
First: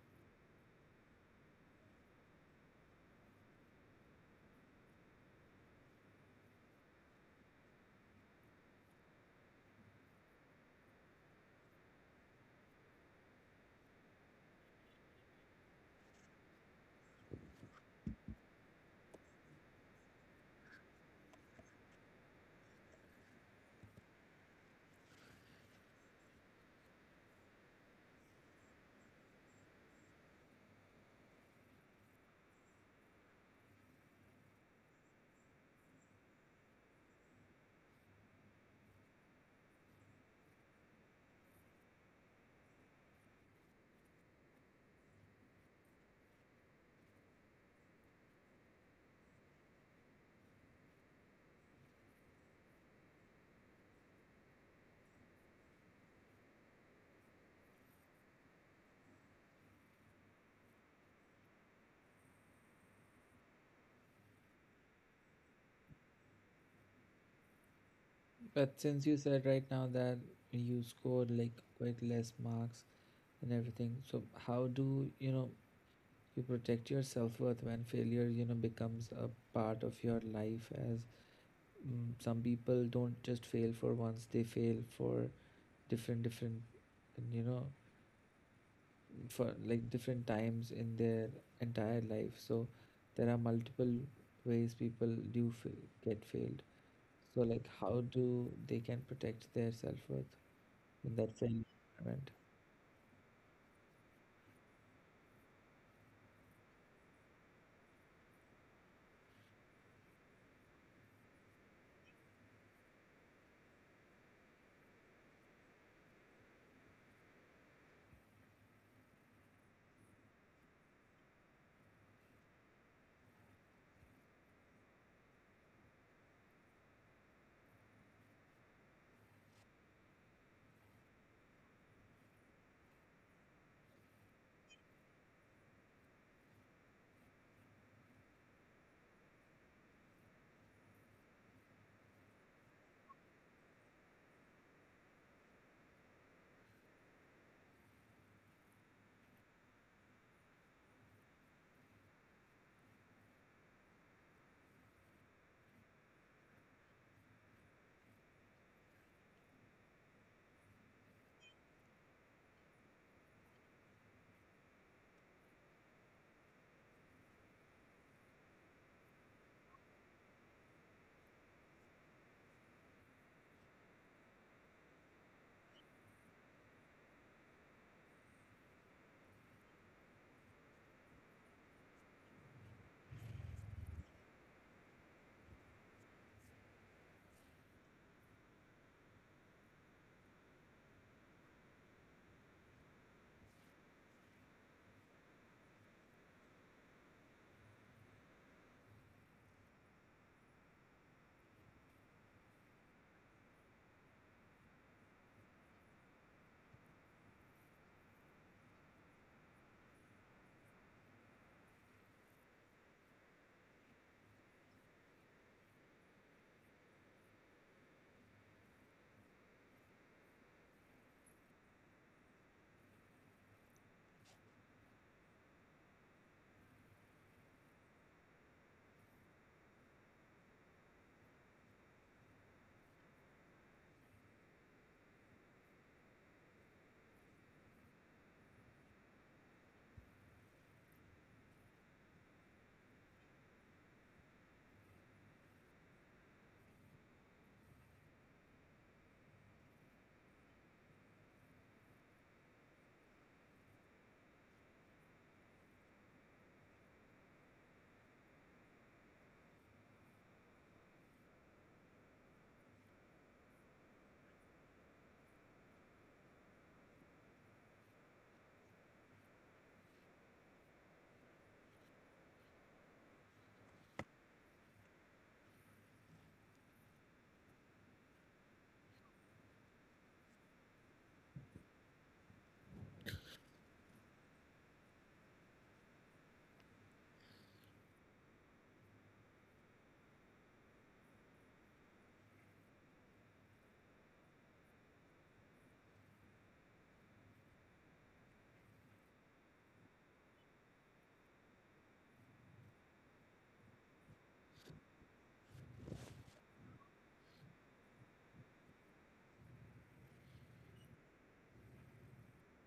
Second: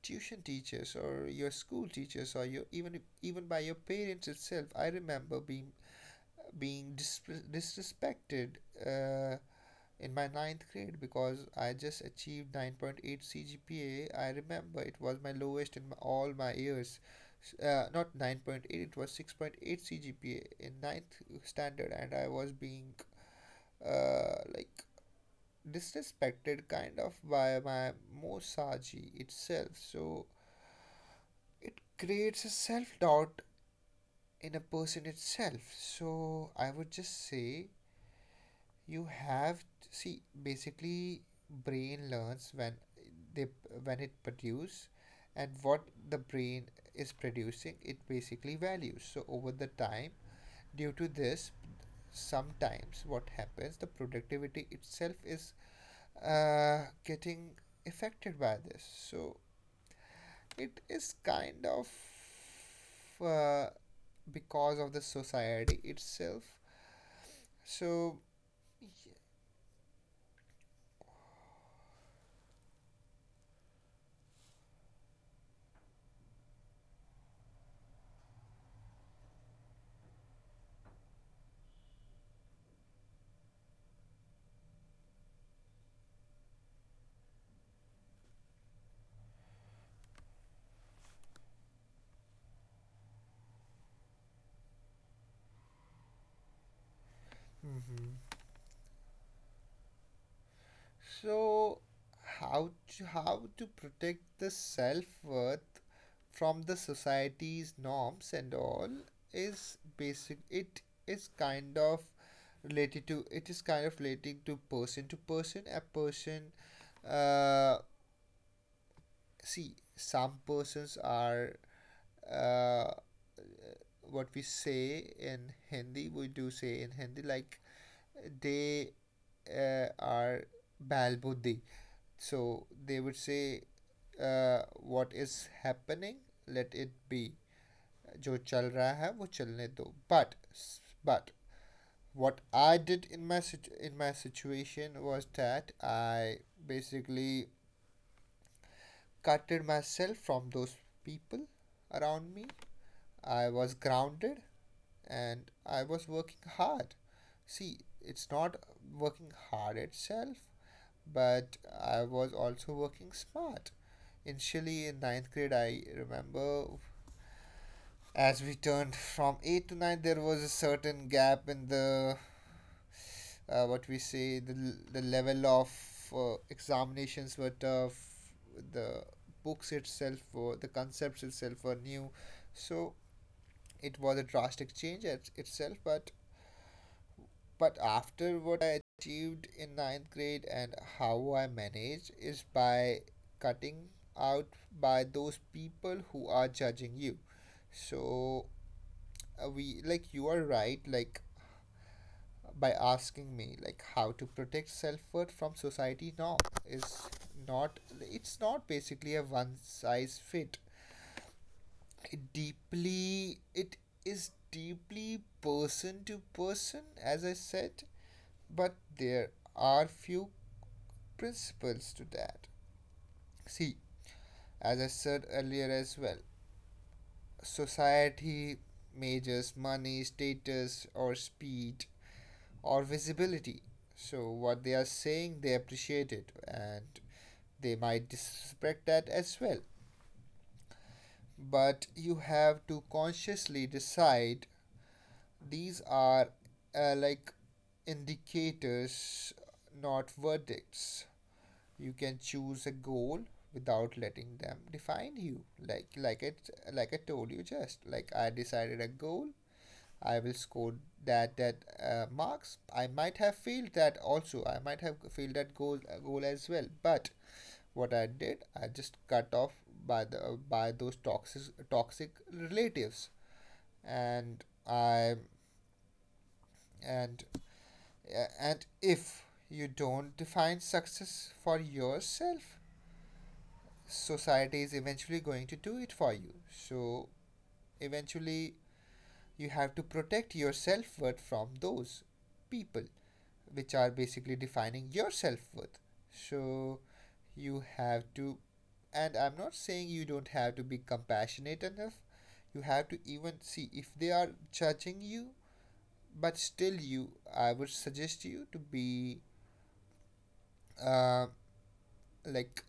Speaker 2: tuition teachers, or your school teachers, or your, even, even by your parents itself. I remember being dis- disrespected Uh, in my ninth grade because I just achieved 9.8 CGPA. I remember it was my lowest in my, all my years. Not 9.8, it was 6.8 CGPA in ninth standard, and I was being, uh, like disrespected kind of by my Mosaji itself. So it creates a self doubt in a person itself. So I would just say you have to see, basically brain learns when they, when it produce, and what the brain is producing, it basically values. So over the time, due to this, sometimes what happens, the productivity itself is getting affected by this. So it is kind of uh, because of the society itself. So
Speaker 1: But
Speaker 2: yeah.
Speaker 1: since you said right now that you scored like quite less marks and everything, so how do you protect your self worth when failure, becomes a part of your life? As, some people don't just fail for once; they fail for different, different, you know, for like different times in their entire life. So there are multiple ways people do fail, get failed. So like how
Speaker 2: Mhm.
Speaker 1: do they can protect their self-worth in that failure
Speaker 2: So
Speaker 1: environment?
Speaker 2: how how to protect the self-worth from the society's norms and all is basic. It is kind of relating to person to person. A person, uh, see, some persons are uh, what we say in Hindi, we do say in Hindi, like they are balbuddhi. So they would say, what is happening, let it be. जो चल रहा है वो चलने दो, but what I did in in my situation was that I basically cutted myself from those people around me. I was grounded and I was working hard. See, it's not working hard itself, but I was also working smart. Initially, in ninth grade, I remember as we turned from 8 to 9, there was a certain gap in the what we say the level of examinations were tough, the books itself or the concepts itself were new, so it was a drastic change itself, but after what I achieved in ninth grade and how I manage is by cutting out by those people who are judging you. So we, like, you are right, like, by asking me like how to protect self-worth from society. No, is not it's not basically a one size fit. It is deeply person to person, as I said, but there are few principles to that. See, as I said earlier as well, society measures money, status, or speed, or visibility. So, what they are saying, they appreciate it, and they might disrespect that as well. But you have to consciously decide. These are like, indicators, not verdicts. You can choose a goal without letting them define you. Like I told you, just like I decided a goal. I will score that marks. I might have failed that also. I might have failed that goal as well. But what I did, I just cut off by those toxic relatives, and I and and if you don't define success for yourself, society is eventually going to do it for you. So, eventually, you have to protect your self worth from those people, which are basically defining your self worth. So, you have to, and I'm not saying you don't have to be compassionate enough, you have to even see if they are judging you, but still, you I would suggest you to be uh, like,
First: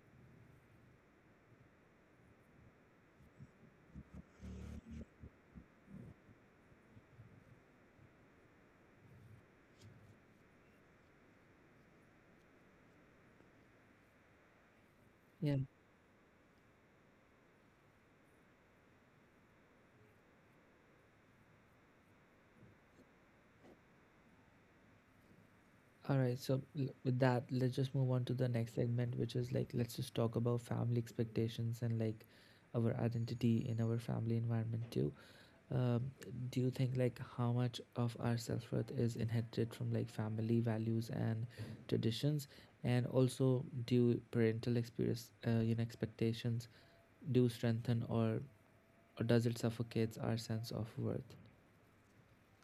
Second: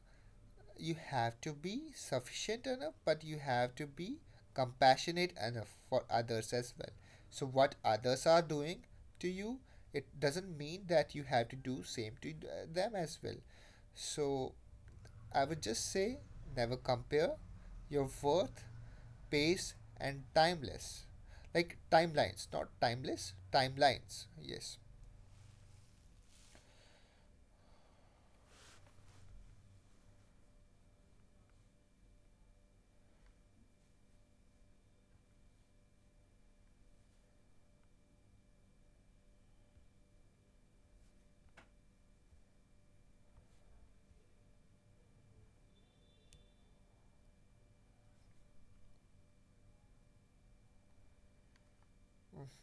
Speaker 2: you have to be sufficient enough, but you have to be compassionate enough for others as well. So what others are doing to you, it doesn't mean that you have to do same to them as well. So I
Speaker 1: Yeah.
Speaker 2: would just say never compare your worth, pace, and timeless. Like, timelines, not timeless, timelines. Yes.
Speaker 1: All right, so with that, let's just move on to the next segment, which is like let's just talk about family expectations and like our identity in our family environment too. Um, do you think like how much of our self worth is inherited from like family values and traditions, and also do parental experience, expectations do strengthen, or does it suffocates our sense of worth?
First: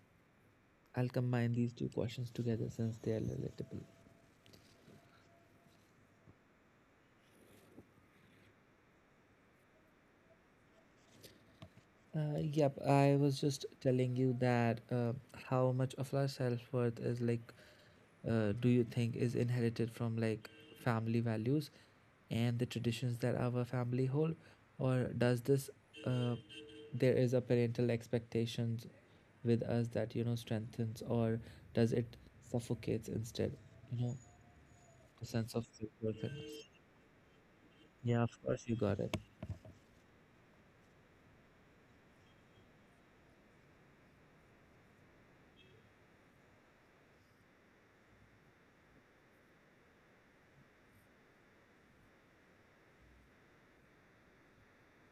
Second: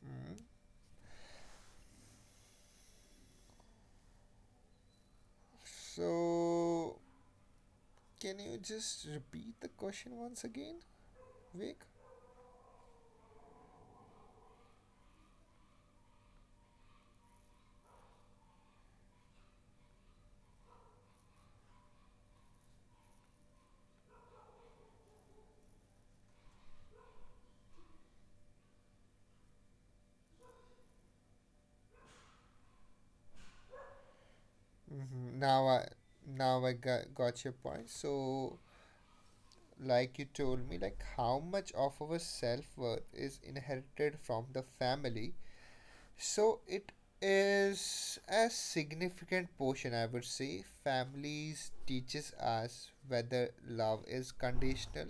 Speaker 2: Hmm.
Speaker 1: I'll combine these two questions together since they are relatable.
Speaker 2: So can you just repeat the question once again, Vic?
Speaker 1: Yep, I was just telling you that, how much of our self-worth is like, do you think, is inherited from like family values and the traditions that our family hold, or does this uh, there is a parental expectations with us that strengthens, or does it suffocates instead? You know, the
Speaker 2: Mhm.
Speaker 1: sense of
Speaker 2: Now
Speaker 1: self-worthiness.
Speaker 2: I got your point.
Speaker 1: Yeah, of
Speaker 2: So,
Speaker 1: course you got it.
Speaker 2: like you told me, like how much of our self worth is inherited from the family. So it is a significant portion, I would say. Families teaches us whether love is conditional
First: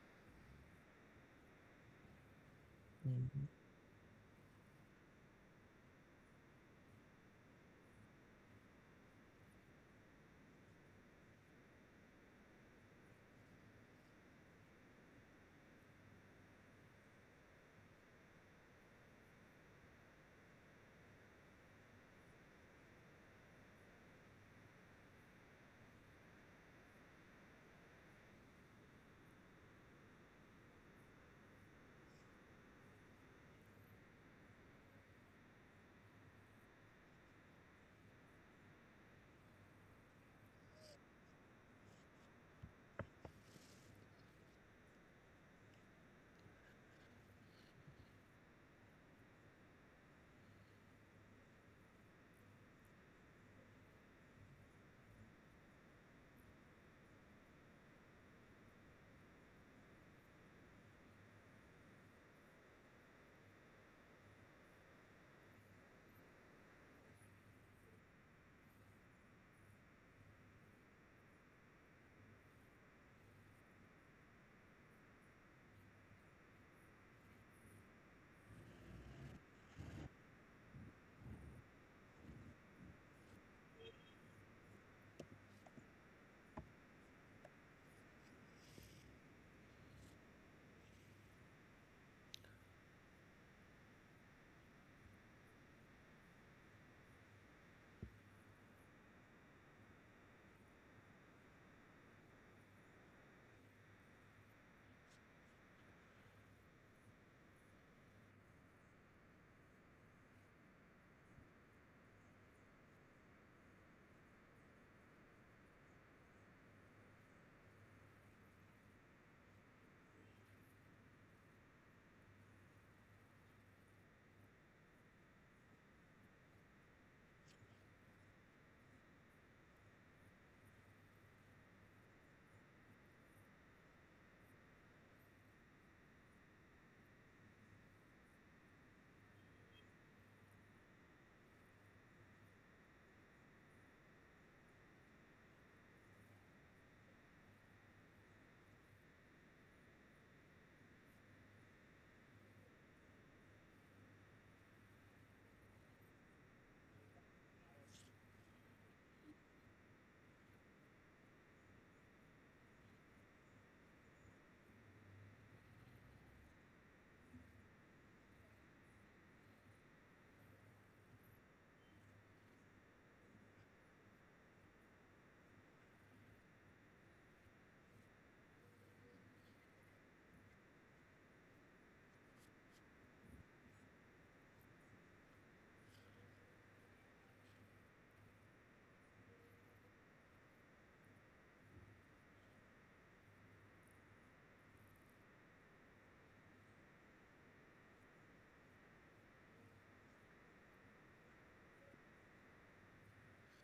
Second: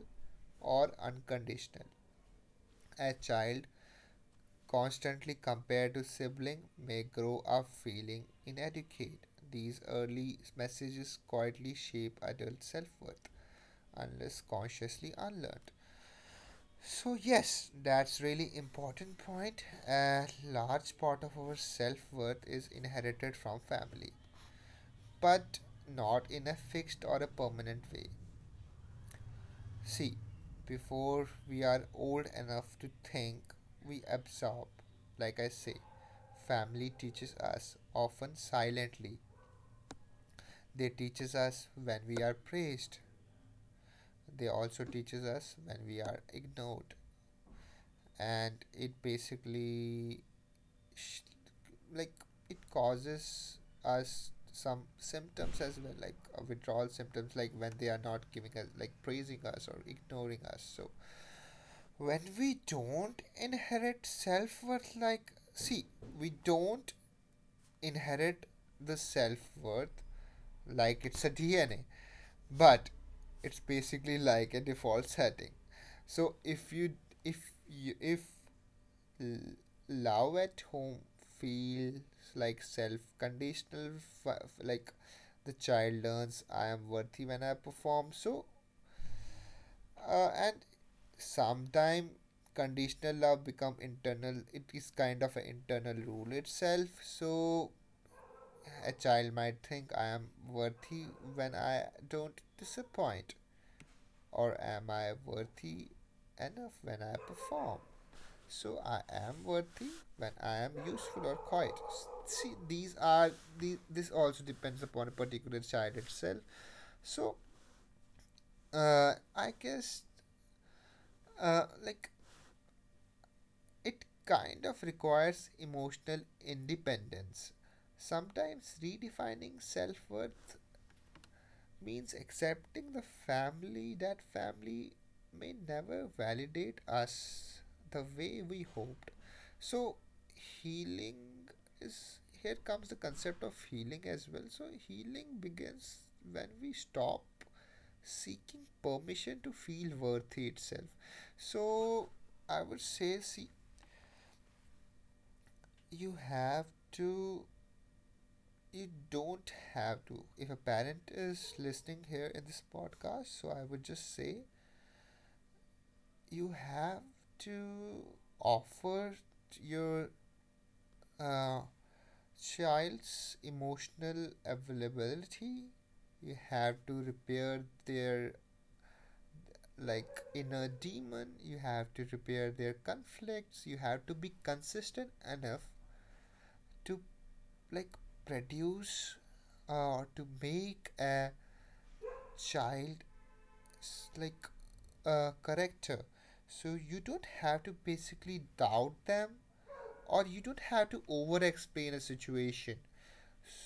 Speaker 2: or unconditional. A
Speaker 1: Mhm.
Speaker 2: child constantly compared to siblings may grow up feeling inadequate. These early messages quietly shape adult self worth unless consciously unlearned. So yes, that's really important point. A large part of our self-worth is inherited from family, but not in a fixed or a permanent way. See, before we are old enough to think, we absorb. Like I say, family teaches us, often silently. They teaches us when we are praised. They also teaches us when we are ignored. And it basically, sh- like, it causes us some symptoms as well, like withdrawal symptoms, like when they are not giving us, like praising us or ignoring us. So when we don't inherit self worth, like, see, we don't inherit the self worth, like it's a dna, but it's basically like a default setting. So if you, if love at home feels like self conditional, like the child learns I am worthy when I perform. So and sometimes conditional love become internal, it is kind of an internal rule itself. So a child might think I am worthy when I don't disappoint, or am I worthy enough when I perform. So I am worthy when I am useful or quiet. See, these are this also depends upon a particular child itself. So I guess like, it kind of requires emotional independence. Sometimes redefining self worth means accepting the family that family may never validate us the way we hoped. So, healing is here comes the concept of healing as well. So, healing begins when we stop seeking permission to feel worthy itself. So, I would say, see, you have to you don't have to, if a parent is listening here in this podcast, so I would just say you have to offer your uh, child's emotional availability. You have to repair their, like, inner demon, you have to repair their conflicts, you have to be consistent enough to, like, produce or to make a child, like, character. So you don't have to basically doubt them, or you don't have to over explain a situation.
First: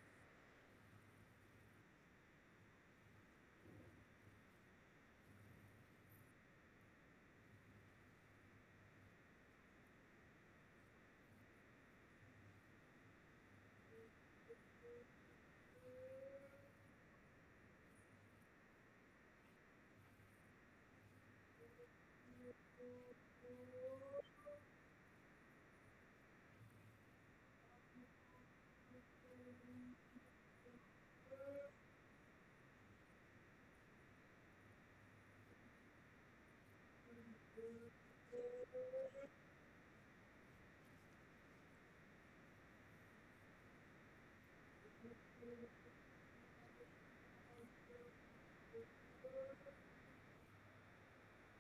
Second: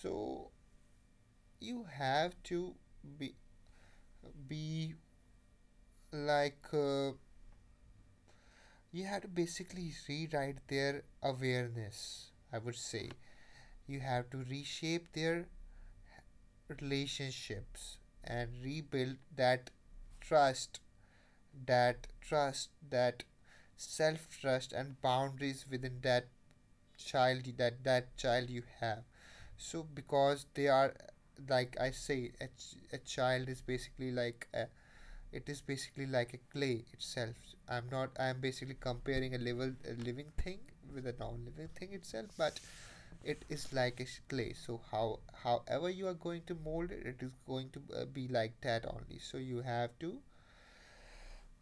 Speaker 2: So you have to be be like you have to basically rewrite their awareness, I would say, you have to reshape their relationships and rebuild that trust, that self trust, and boundaries within that that child you have. So because they are, like I say, a child is basically like it is basically like a clay itself. I'm not. I'm basically comparing a level a living thing with a non-living thing itself, but it is like a clay. So how, however you are going to mold it, it is going to be like that only. So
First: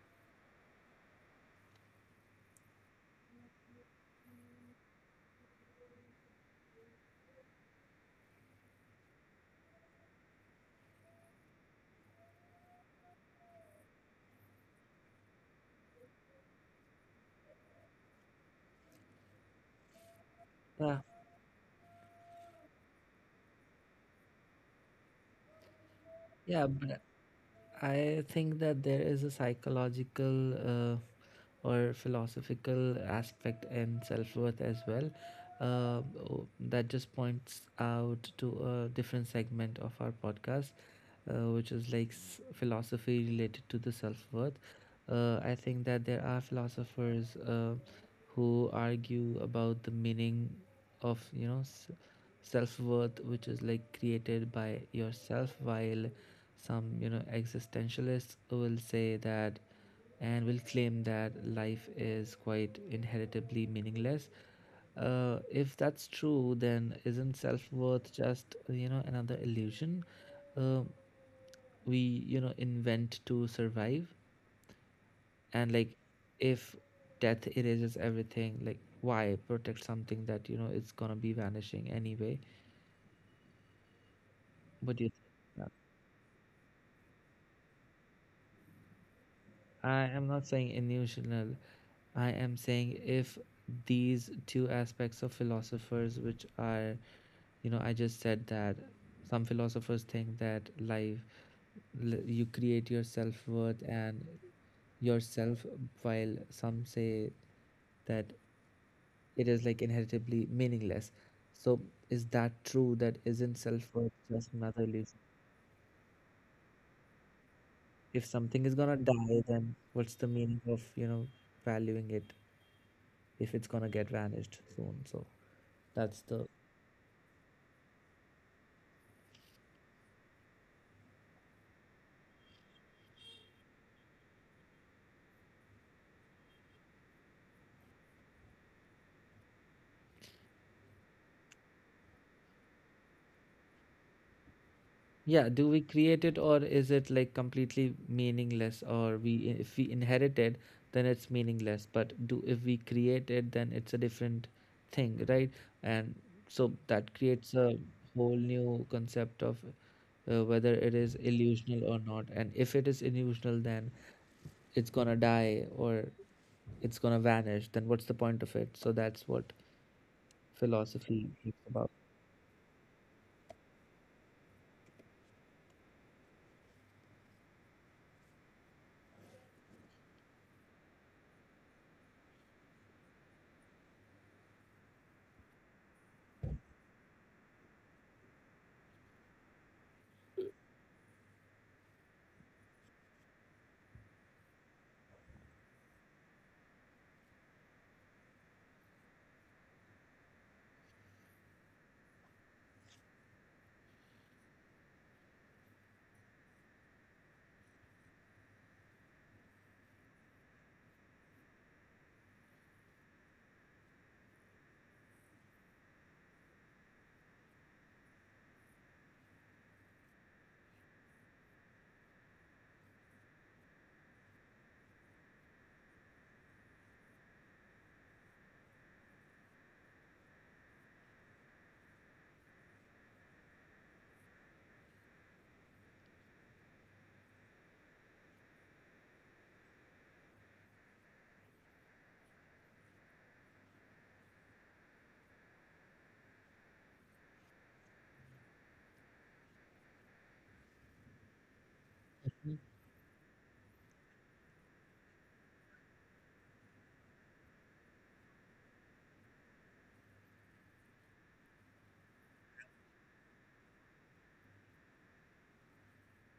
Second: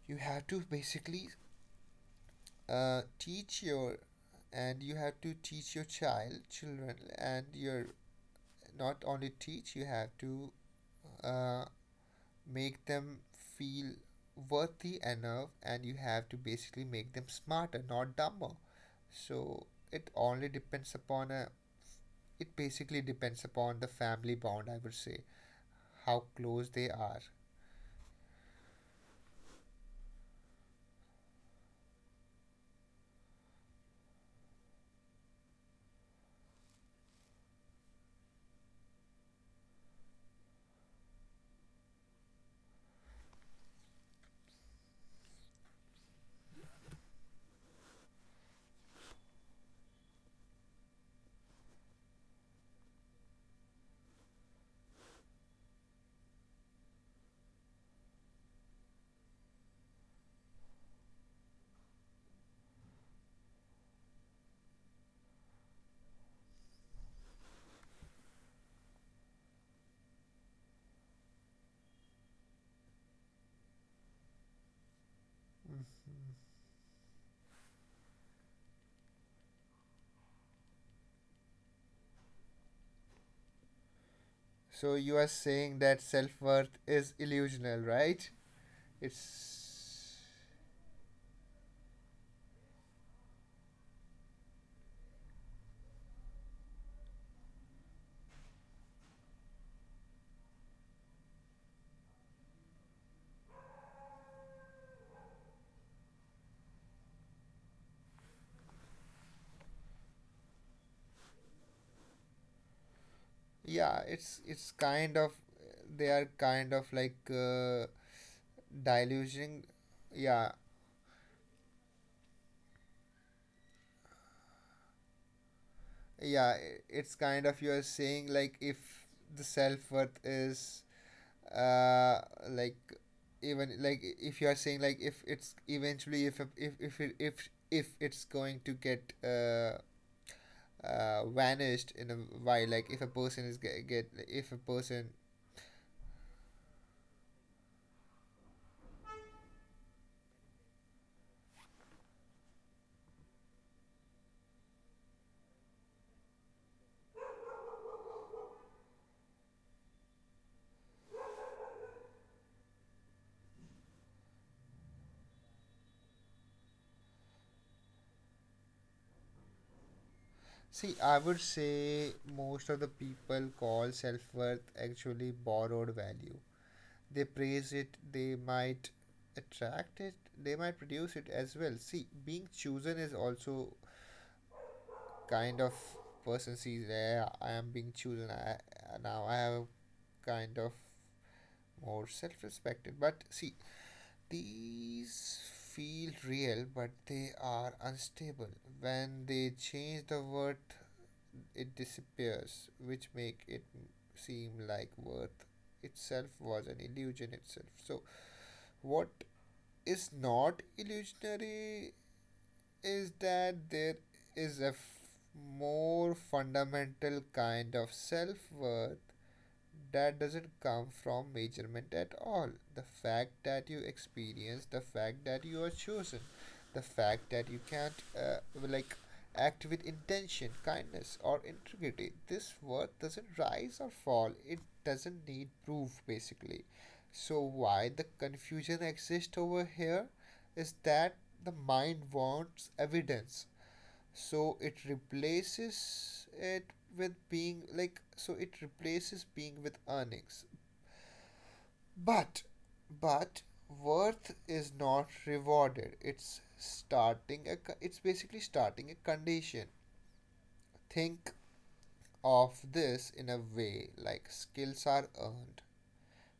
Speaker 2: you have to basically teach your and you have to teach your child, children, and you're not only teach, you have to uh, make them feel worthy enough, and you have to basically make them smarter, not dumber. So
Speaker 1: Yeah,
Speaker 2: it basically depends upon the family bond, I would say, how
Speaker 1: yeah,
Speaker 2: close they
Speaker 1: but
Speaker 2: are.
Speaker 1: I think that there is a psychological uh, or philosophical aspect in self worth as well. That just points out to a different segment of our podcast, which is like philosophy related to the self worth. I think that there are philosophers who argue about the meaning of self-worth, which is like created by yourself, while some existentialists will say that, and will claim that life is quite inheritably meaningless. If that's true, then isn't self-worth just another illusion uh, we invent to survive? And like if death erases everything, like why protect something that it's gonna be vanishing anyway?
Speaker 2: So
Speaker 1: What do you
Speaker 2: you are
Speaker 1: think?
Speaker 2: saying that self-worth is illusional, right?
Speaker 1: I
Speaker 2: it's
Speaker 1: am not saying illusional, I am saying, if these two aspects of philosophers, which are I just said that, some philosophers think that life, you create your self-worth and yourself, while some say that it is like inheritably meaningless. So is that true? That isn't self
Speaker 2: Yeah,
Speaker 1: worth
Speaker 2: it's
Speaker 1: just
Speaker 2: it's
Speaker 1: another illusion.
Speaker 2: kind of, they are kind of like,
Speaker 1: If something is gonna die,
Speaker 2: diluting.
Speaker 1: then what's the
Speaker 2: Yeah,
Speaker 1: meaning of valuing it if it's gonna get vanished soon? So that's the.
Speaker 2: yeah, I- it's kind of, you are saying like, if the self worth is uh like even, like, if you are saying like, if it's eventually, if it's going to get vanished in a while, like if a person is get if a person.
Speaker 1: Yeah, do we create it, or is it like completely meaningless, or we if we inherit it, then it's meaningless, but do if we create it then it's a different thing, right? And so that creates a whole new concept of, whether it is illusional or not, and if it is illusional then it's gonna die or it's gonna vanish, then what's the point of it? So that's what
Speaker 2: See, I
Speaker 1: philosophy
Speaker 2: would
Speaker 1: is about.
Speaker 2: say most of the people call self worth actually borrowed value. They praise it, they might attract it, they might produce it as well. See, being chosen is also kind of, person sees, yeah, I am being chosen. I now I have kind of more self-respected. But see, these feel real, but they are unstable. When they change the worth, it disappears, which make it seem like worth itself was an illusion itself. So what is not illusionary is that there is a more fundamental kind of self worth that doesn't come from measurement at all. The fact that you experience, the fact that you are chosen, the fact that you can't like, act with intention, kindness, or integrity. This worth doesn't rise or fall. It doesn't need proof, basically. So why the confusion exists over here is that the mind wants evidence, so it replaces it with being, like, so it replaces being with earnings. But but worth is not rewarded, it's basically starting a condition. Think of this in a way, like, skills are earned.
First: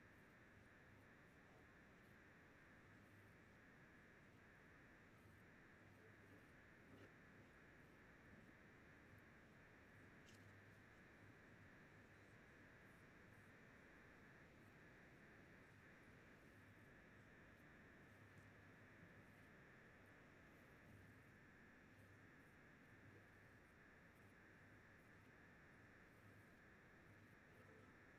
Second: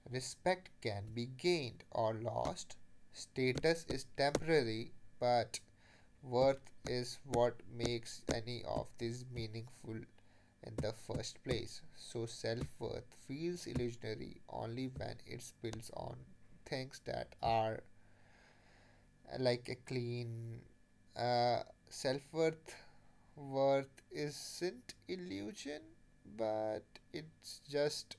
Speaker 2: Respect can be gained or lost, status is temporary, but worth is what makes any of these meaningful in the first place. So, self worth feels illusionary only when it builds on things that are like, a clean uh, self worth. Worth isn't illusion, but it's just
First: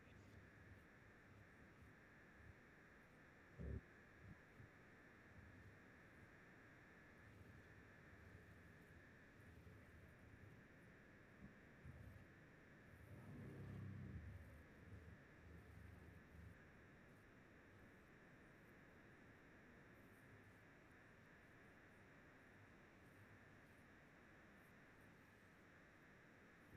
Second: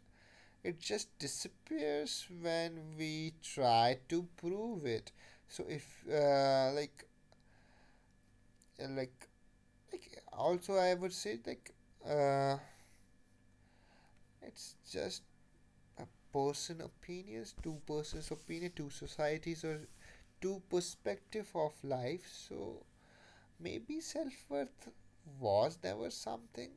Speaker 2: it just disappears when we try to prove it. So if uh, like also, I would say, like uh, it's just a person opinions, two persons opinion, two societies or two perspective of life. So maybe self worth was never something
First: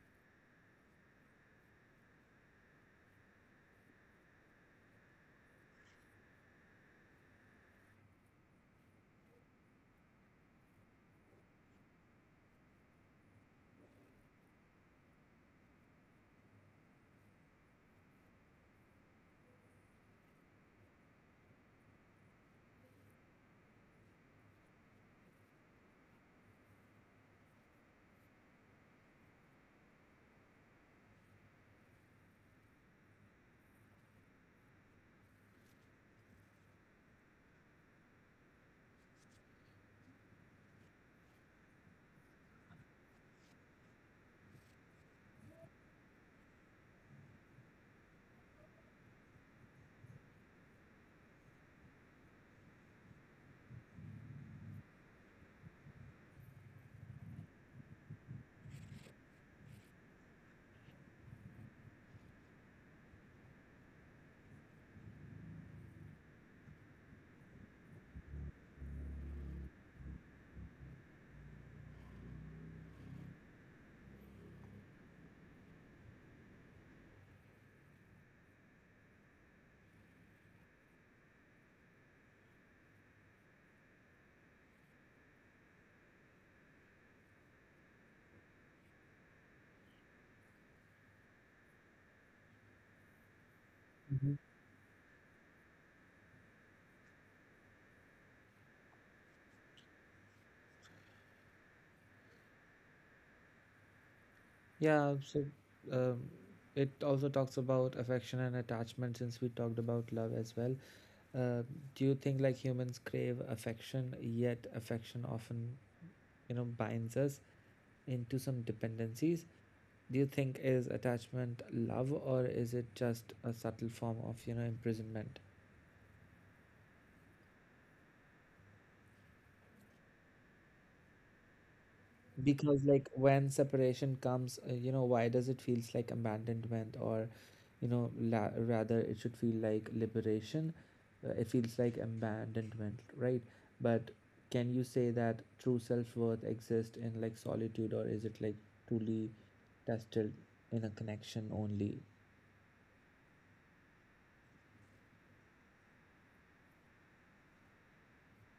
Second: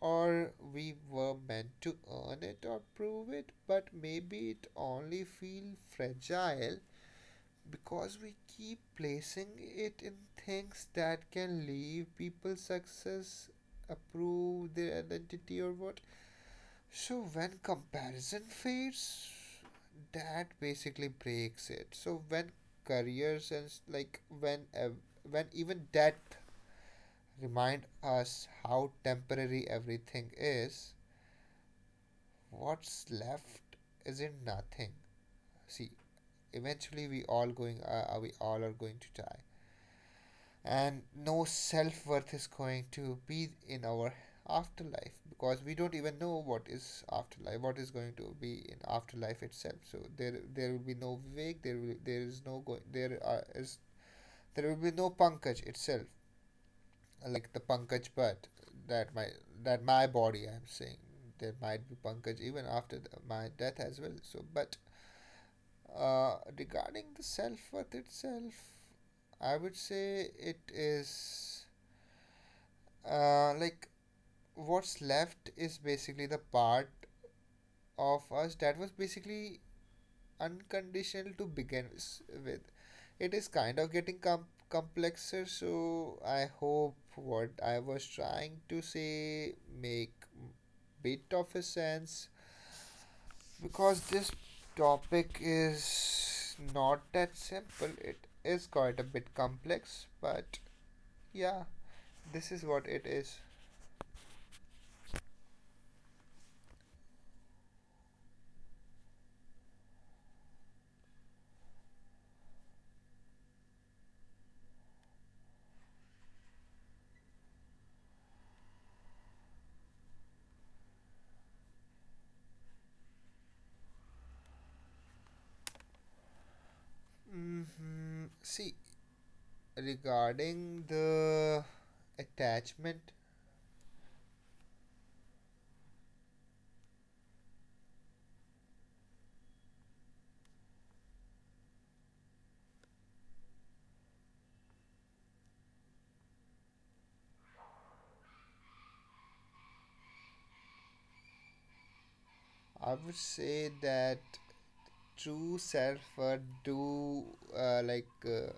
Speaker 2: or we were meant to earn it or prove it, but maybe it only feel fragile because we keep placing it in things that can leave people success approve their identity or what. So when comparison fades that basically breaks it. So when careers and like when even death remind us how temporary everything is, what's left isn't nothing. See, eventually we all going we all are going to die and no self worth is going to be in our afterlife, because we don't even know what is afterlife, what is going to be in afterlife itself. So there will be no Vivek, there is no going there are is there will be no Pankaj itself, like the Pankaj, but that my that my body I'm saying, there might be Pankaj even after my death as well. So but regarding the self worth itself, I would say it is uh, like what's left is basically the part of us that was basically unconditional to begin with. It is kind of getting complexer, so I hope what I was trying to say make bit of a sense, because this
Speaker 1: Mhm.
Speaker 2: topic is not that simple. It is quite a bit complex, but yeah, this is what it is.
Speaker 1: Yeah, so um, it also talks about affection and attachment, since we talked about love as well. Uh, do you think like humans crave affection, yet affection often, binds us into some dependencies? Do you think is attachment love, or is it just a subtle form of, imprisonment?
Speaker 2: Mm-hmm. See, regarding the
Speaker 1: Because
Speaker 2: attachment,
Speaker 1: like when separation comes, why does it feels like abandonment, or rather it should feel like liberation? It feels like abandonment, right? But can you say that true self-worth exists in like solitude, or is it like truly tested in a connection only?
Speaker 2: I would say that true self worth do uh, like uh,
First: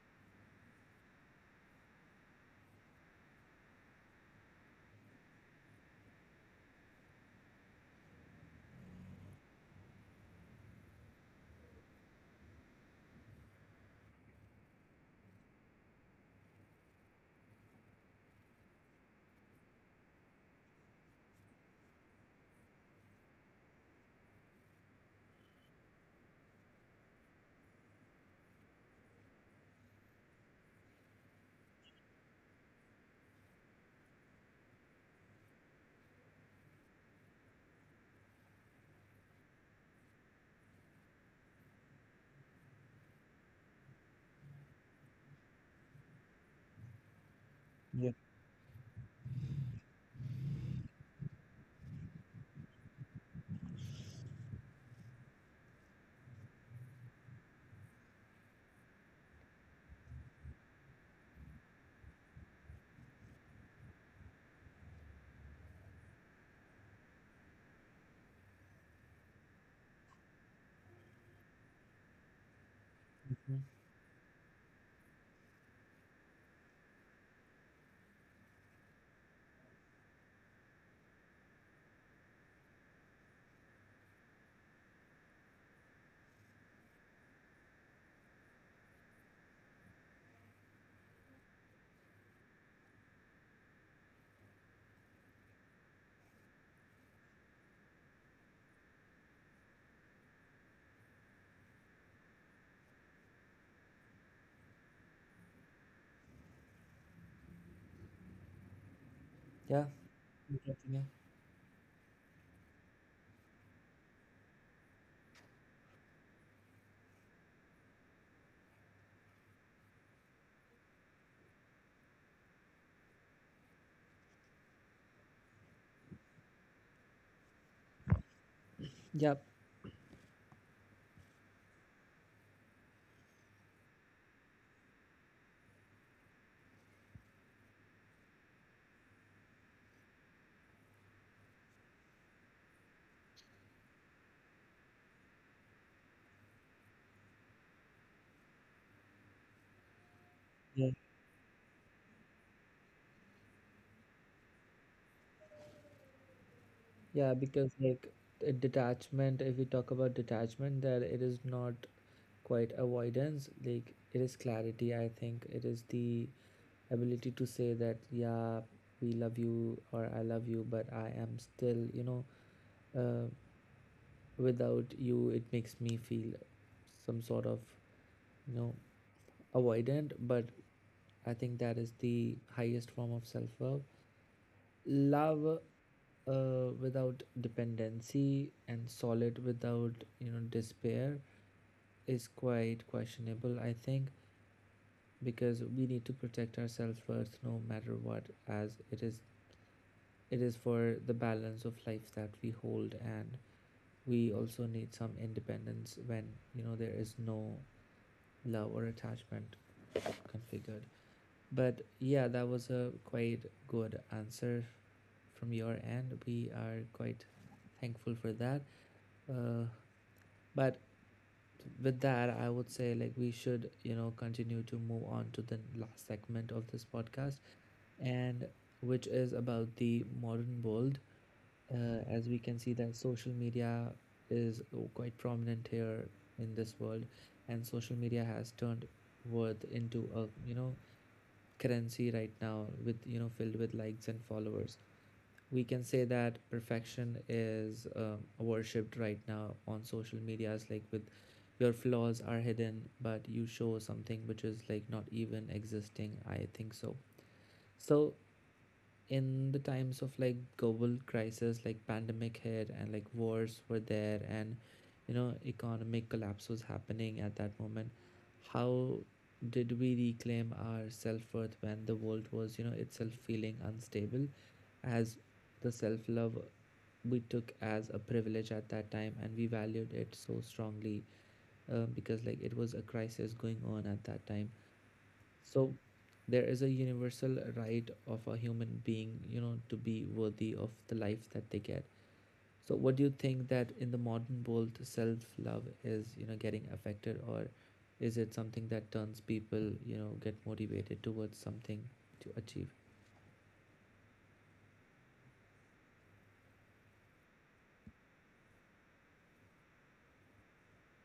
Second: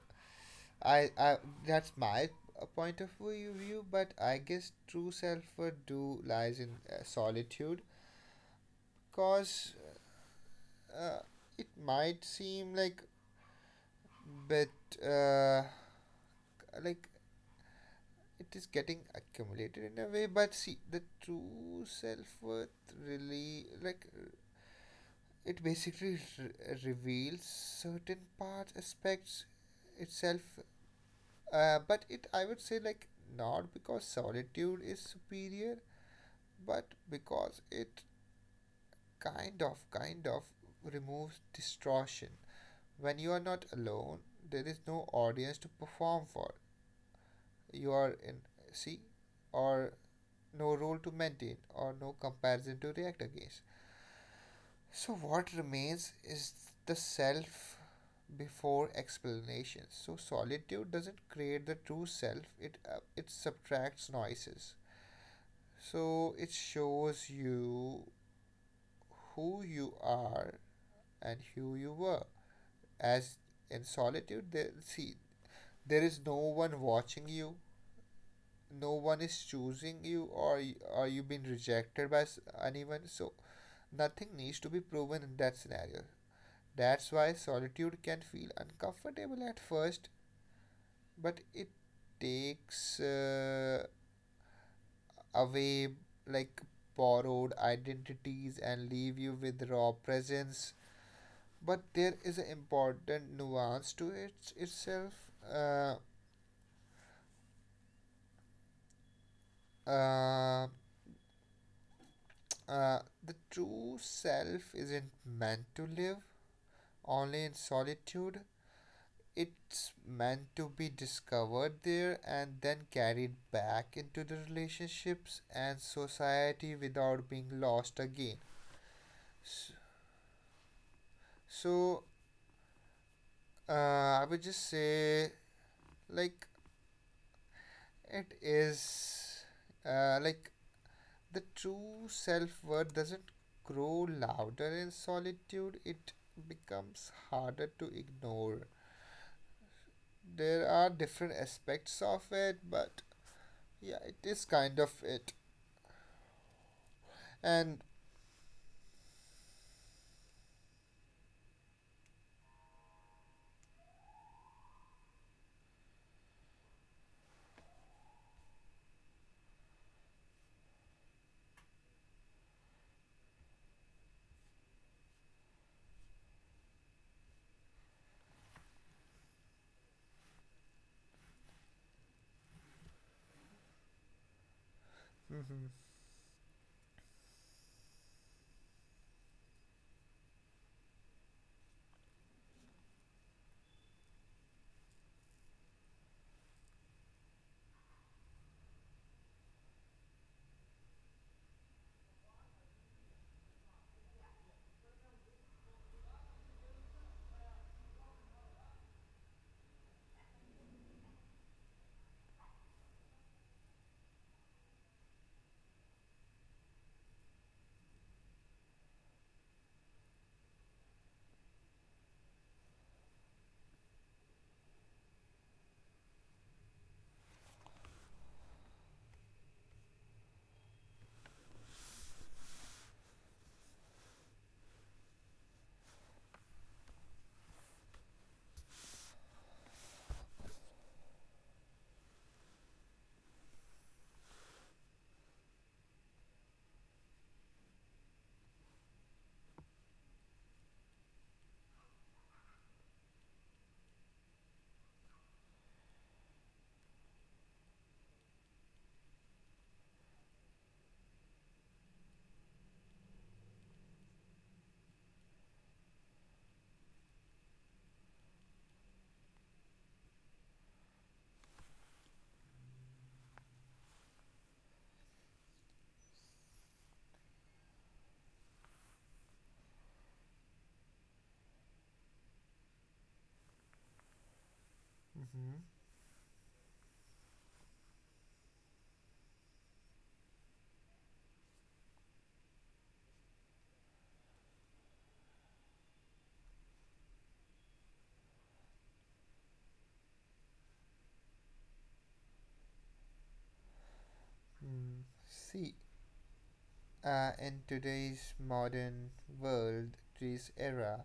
Speaker 2: I that's my point of view, but I guess true self worth do lies in solitude, cause uh, it might seem like bit uh, like it is getting accumulated in a way, but see the true self worth really like it basically reveals certain parts, aspects itself, but it I would say like not because solitude is superior, but because it kind of removes distortion. When you are not alone, there is no audience to perform for. You
Speaker 1: Yeah.
Speaker 2: are in, see, or no role to maintain, or no comparison to react against. So what remains is the self before explanation. So solitude doesn't create the true self, it, it subtracts noises. So it shows you who you are and who you were. As
Speaker 1: Mhm.
Speaker 2: in solitude, there, see, there is no one watching you, no one is choosing you, or or you've been rejected by anyone. So nothing needs to be proven in that scenario. That's why solitude can feel uncomfortable at first, but it takes away like borrowed identities and leave you with raw presence. But there is an important nuance to it itself. Uh,
Speaker 1: Yeah,
Speaker 2: uh,
Speaker 1: yeah.
Speaker 2: uh, the true self isn't meant to live only in solitude. It's meant to be discovered there and then carried back into the relationships and society without being lost again.
Speaker 1: Yeah.
Speaker 2: So, I would just say, like, it is uh, like the true self worth doesn't grow louder in solitude, it becomes harder to ignore. There are different aspects of it, but yeah, it is kind of it.
Speaker 1: Yeah, because
Speaker 2: And
Speaker 1: like a detachment, if we talk about detachment, that it is not quite avoidance, like it is clarity, I think. It is the ability to say that, yeah, we love you or I love you, but I am still, uh, without you, it makes me feel some sort of, you know, avoidant, but I think that is the highest form of self love love
Speaker 2: mhm.
Speaker 1: without dependency and solid without despair is quite questionable I think, because we need to protect our self-worth no matter what. As it is, it is for the balance of life that we hold, and we also need some independence when there is no love or attachment configured. But yeah, that was a quite good answer from your end. We are quite thankful for that. Uh, but with that, I would say like we should, continue to move on to the last segment of this podcast, and which is about the modern world. As we can see, that social media is quite prominent here in this world, and social media has turned worth into a currency right now, with filled with likes and followers. We can say that perfection is worshipped right now on social medias, like with your flaws are hidden but you show something which is like not even existing, I think. So so in the times of like global crisis, like pandemic hit and like wars were there, and you know economic collapse was happening at that moment, how did we reclaim our self-worth when the world was, you know, itself feeling unstable? As the self love, we took as a privilege at that time and we valued it so strongly, because like it was a crisis going on at that time.
Speaker 2: Mm-hmm.
Speaker 1: So there is a universal right of a human being, you know, to be worthy of the life that they get. So what do you think that in the modern world self love is, you know, getting affected, or is it something that turns people, you know, get motivated towards something to achieve?
Speaker 2: Mm. See, in today's modern world, this era,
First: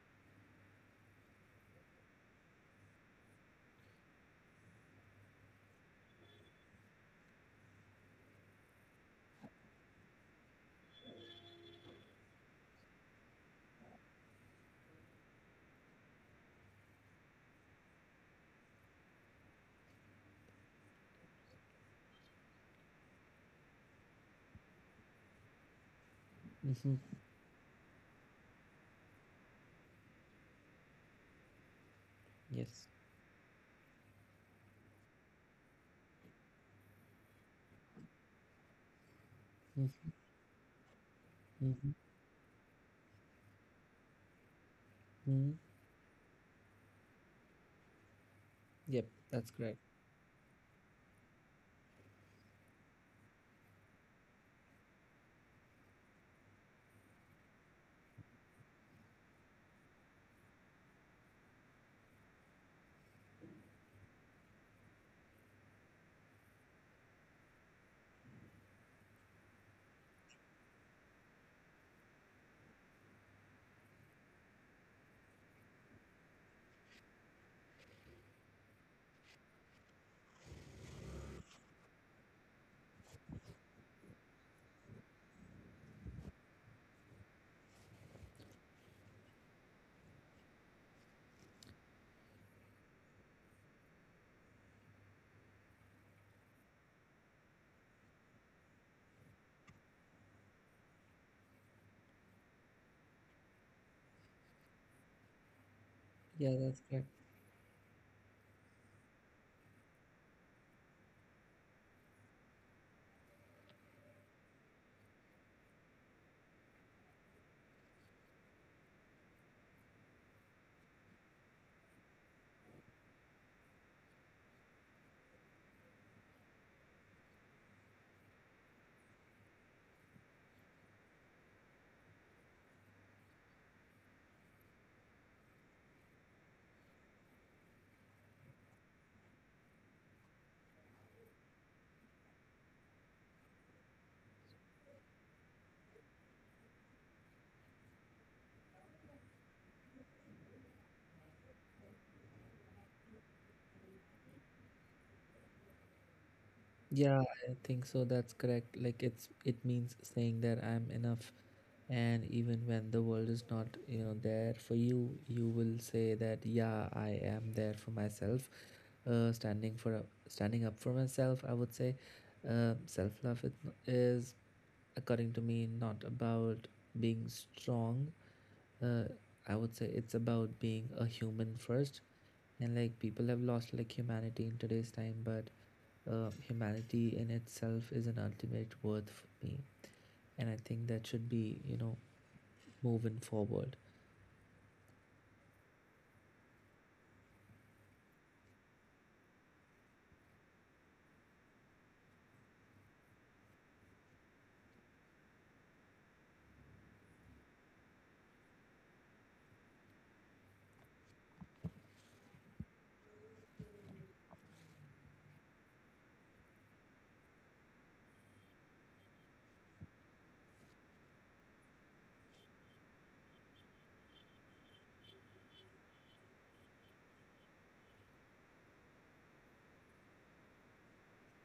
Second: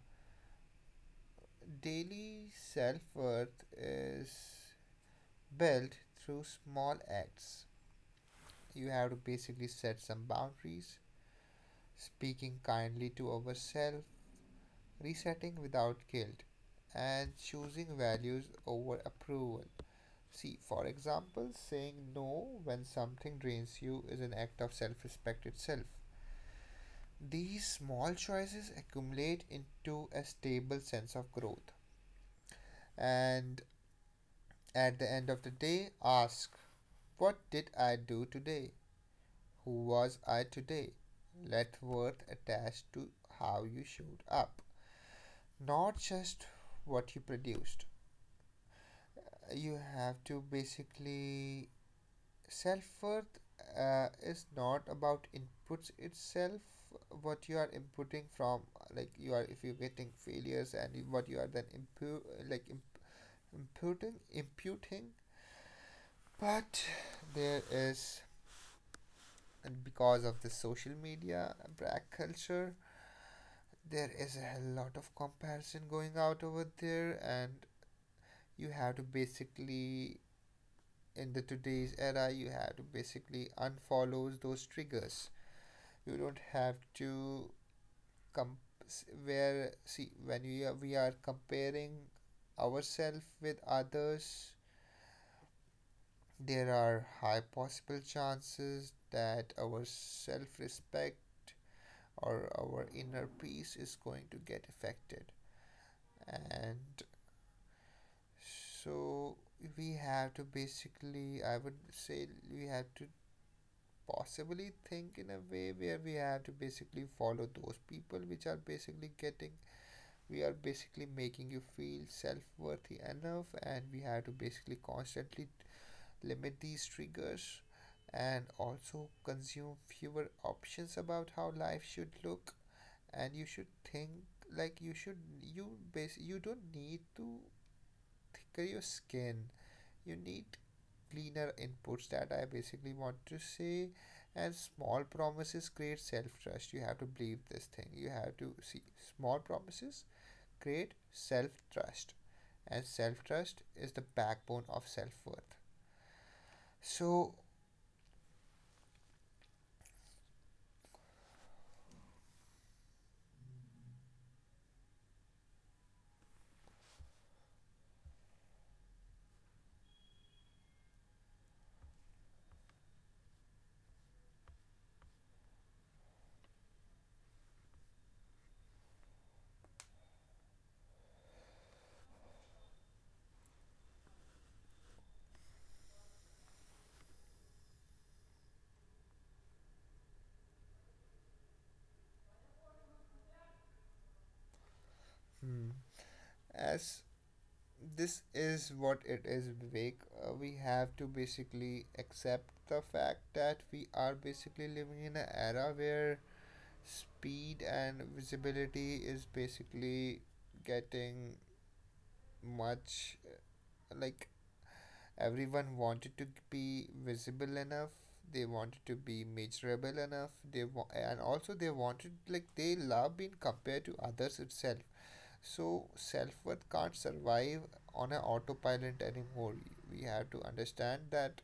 Speaker 2: daily self worth is built through small acts. You have to basically set some boundaries, speaking kindly to ourselves, resetting without guilt, and choosing values over approval. See, for example, saying no when something drains you is an act of self respect itself.
Speaker 1: Mm-hmm.
Speaker 2: These small choices accumulate into a stable sense of growth.
Speaker 1: Yes.
Speaker 2: And at the end of the day, ask what did I do today? Who
Speaker 1: Mm-hmm.
Speaker 2: was I today? Let
Speaker 1: Mm-hmm.
Speaker 2: worth attached to how you showed up, not just what you produced.
Speaker 1: Yep, that's
Speaker 2: You
Speaker 1: correct.
Speaker 2: have to basically self worth is not about inputs itself, what you are inputting from like you are if you're getting failures and what you are then like im- imputing, but there is, and because of the social media and black culture there is a hell lot of comparison going out over there, and you have to basically in the today's era you have to basically unfollow those triggers. You don't have to com- where see when we are comparing ourselves with others, there are high possible chances that our self-respect or our inner peace is going to get affected.
Speaker 1: Yeah, that's
Speaker 2: And
Speaker 1: correct.
Speaker 2: so we have to basically, I would say we have to possibly think in a way where we have to basically follow those people which are basically getting we are basically making you feel self-worthy enough, and we have to basically constantly limit these triggers and also consume fewer options about how life should look. And you should think, like you should you base you don't need to thicker your skin, you need cleaner inputs, that I basically want to say. And small promises create self-trust, you have to believe this thing, you have to see small promises create self trust, as self trust is the backbone of self worth.
Speaker 1: Yeah,
Speaker 2: So,
Speaker 1: I think so. That's correct. Like it means saying that I'm enough, and even when the world is not, you know, there for you, you will say that yeah, I am there for myself, standing up for myself. I would say, self love it is, according to me, not about being strong. Uh, I would say it's about being a human first, and like people have lost like humanity in today's time, but humanity in itself is an ultimate worth for me, and I think that should be, you know, moving forward.
Speaker 2: hmm, as this is what it is, Vivek, we have to basically accept the fact that we are basically living in an era where speed and visibility is basically getting much uh, like everyone wanted to be visible enough. They wanted to be measurable enough. They and also they wanted like they love being compared to others itself. So self worth can't survive on an autopilot anymore. We have to understand that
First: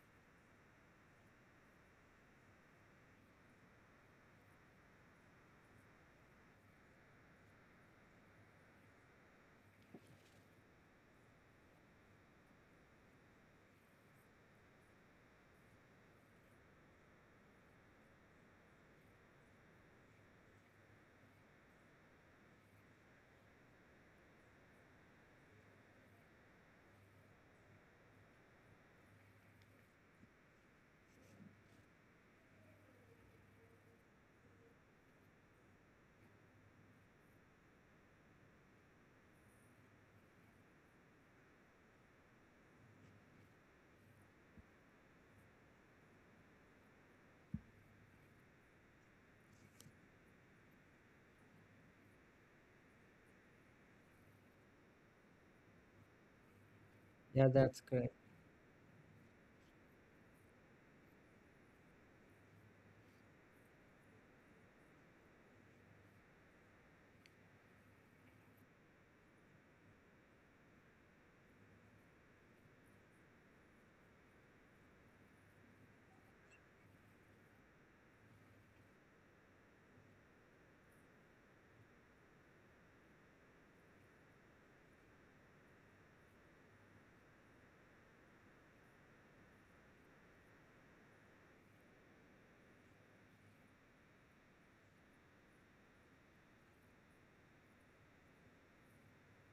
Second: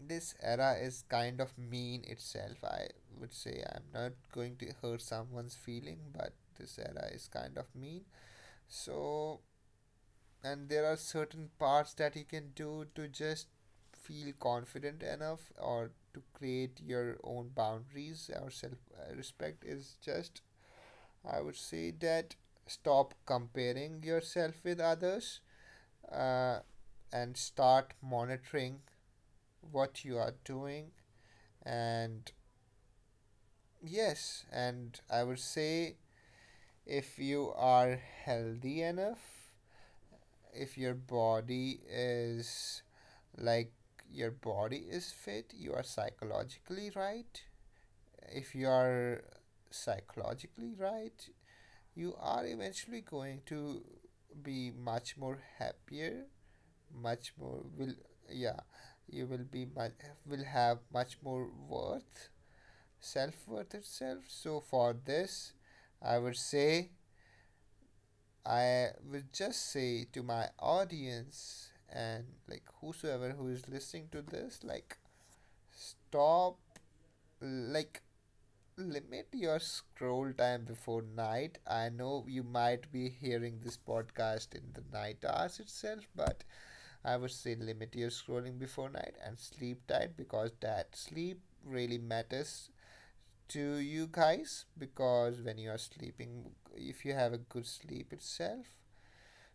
Speaker 2: this era is kind of mean itself. I would say I'm not going to hurt someone's feeling, but this era is kind of mean. So and there are certain parts that you can do to just feel confident enough or to create your own boundaries or self respect is just, I would say that stop comparing yourself with others, uh, and start monitoring what you are doing. And yes, and I would say if you are healthy enough, if your body is like your body is fit, you are psychologically right. If you are psychologically right, you are eventually going to be much more happier, much
Speaker 1: Yeah,
Speaker 2: more
Speaker 1: that's
Speaker 2: will
Speaker 1: correct.
Speaker 2: yeah, you will be much will have much more worth, self worth itself. So for this, I would say I would just say to my audience and like whosoever who is listening to this, like stop, like limit your scroll time before night. I know you might be hearing this podcast in the night hours itself, but I would say limit your scrolling before night and sleep tight, because that sleep really matters to you guys, because when you are sleeping if you have a good sleep itself,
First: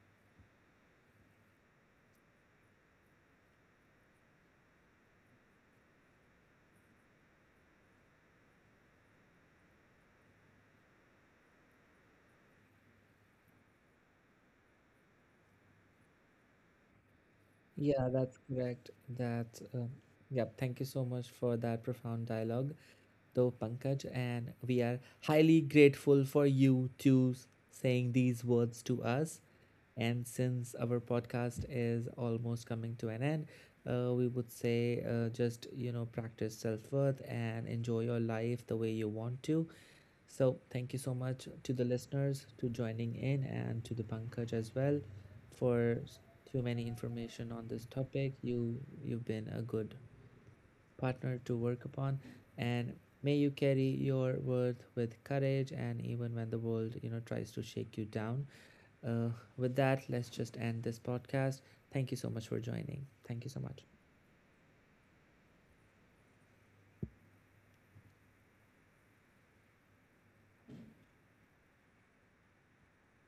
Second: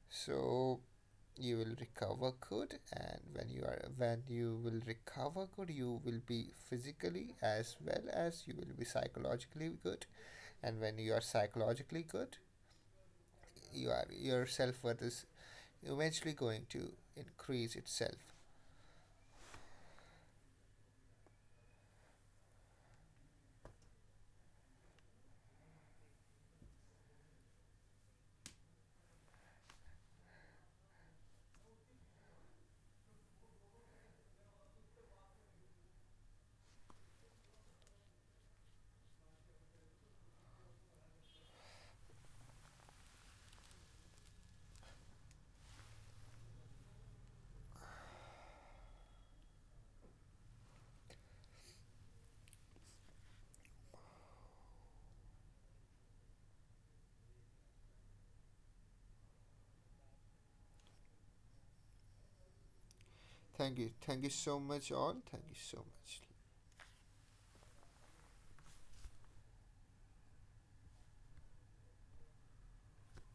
Speaker 2: so you will recover good, and when you are when you will recover good you will be physically as well as you will be psychologically good. And when you are psychologically good, you are your self-worth is eventually going to increase
Speaker 1: Yeah,
Speaker 2: itself.
Speaker 1: that's correct. That Yep, thank you so much for that profound dialogue, though Pankaj, and we are highly grateful for you to saying these words to us. And since our podcast is almost coming to an end, we would say just you know practice self-worth and enjoy your life the way you want to. So, thank you so much to the listeners to joining in, and to the Pankaj as well for too many information on this topic. You've been a good partner to work upon, and may you carry your worth with courage, and even when the world, you know, tries to shake you down. Uh, with that, let's just end this podcast. Thank you so much for joining. Thank you so
Speaker 2: Thank
Speaker 1: much.
Speaker 2: you, thank you so much all, thank you so much.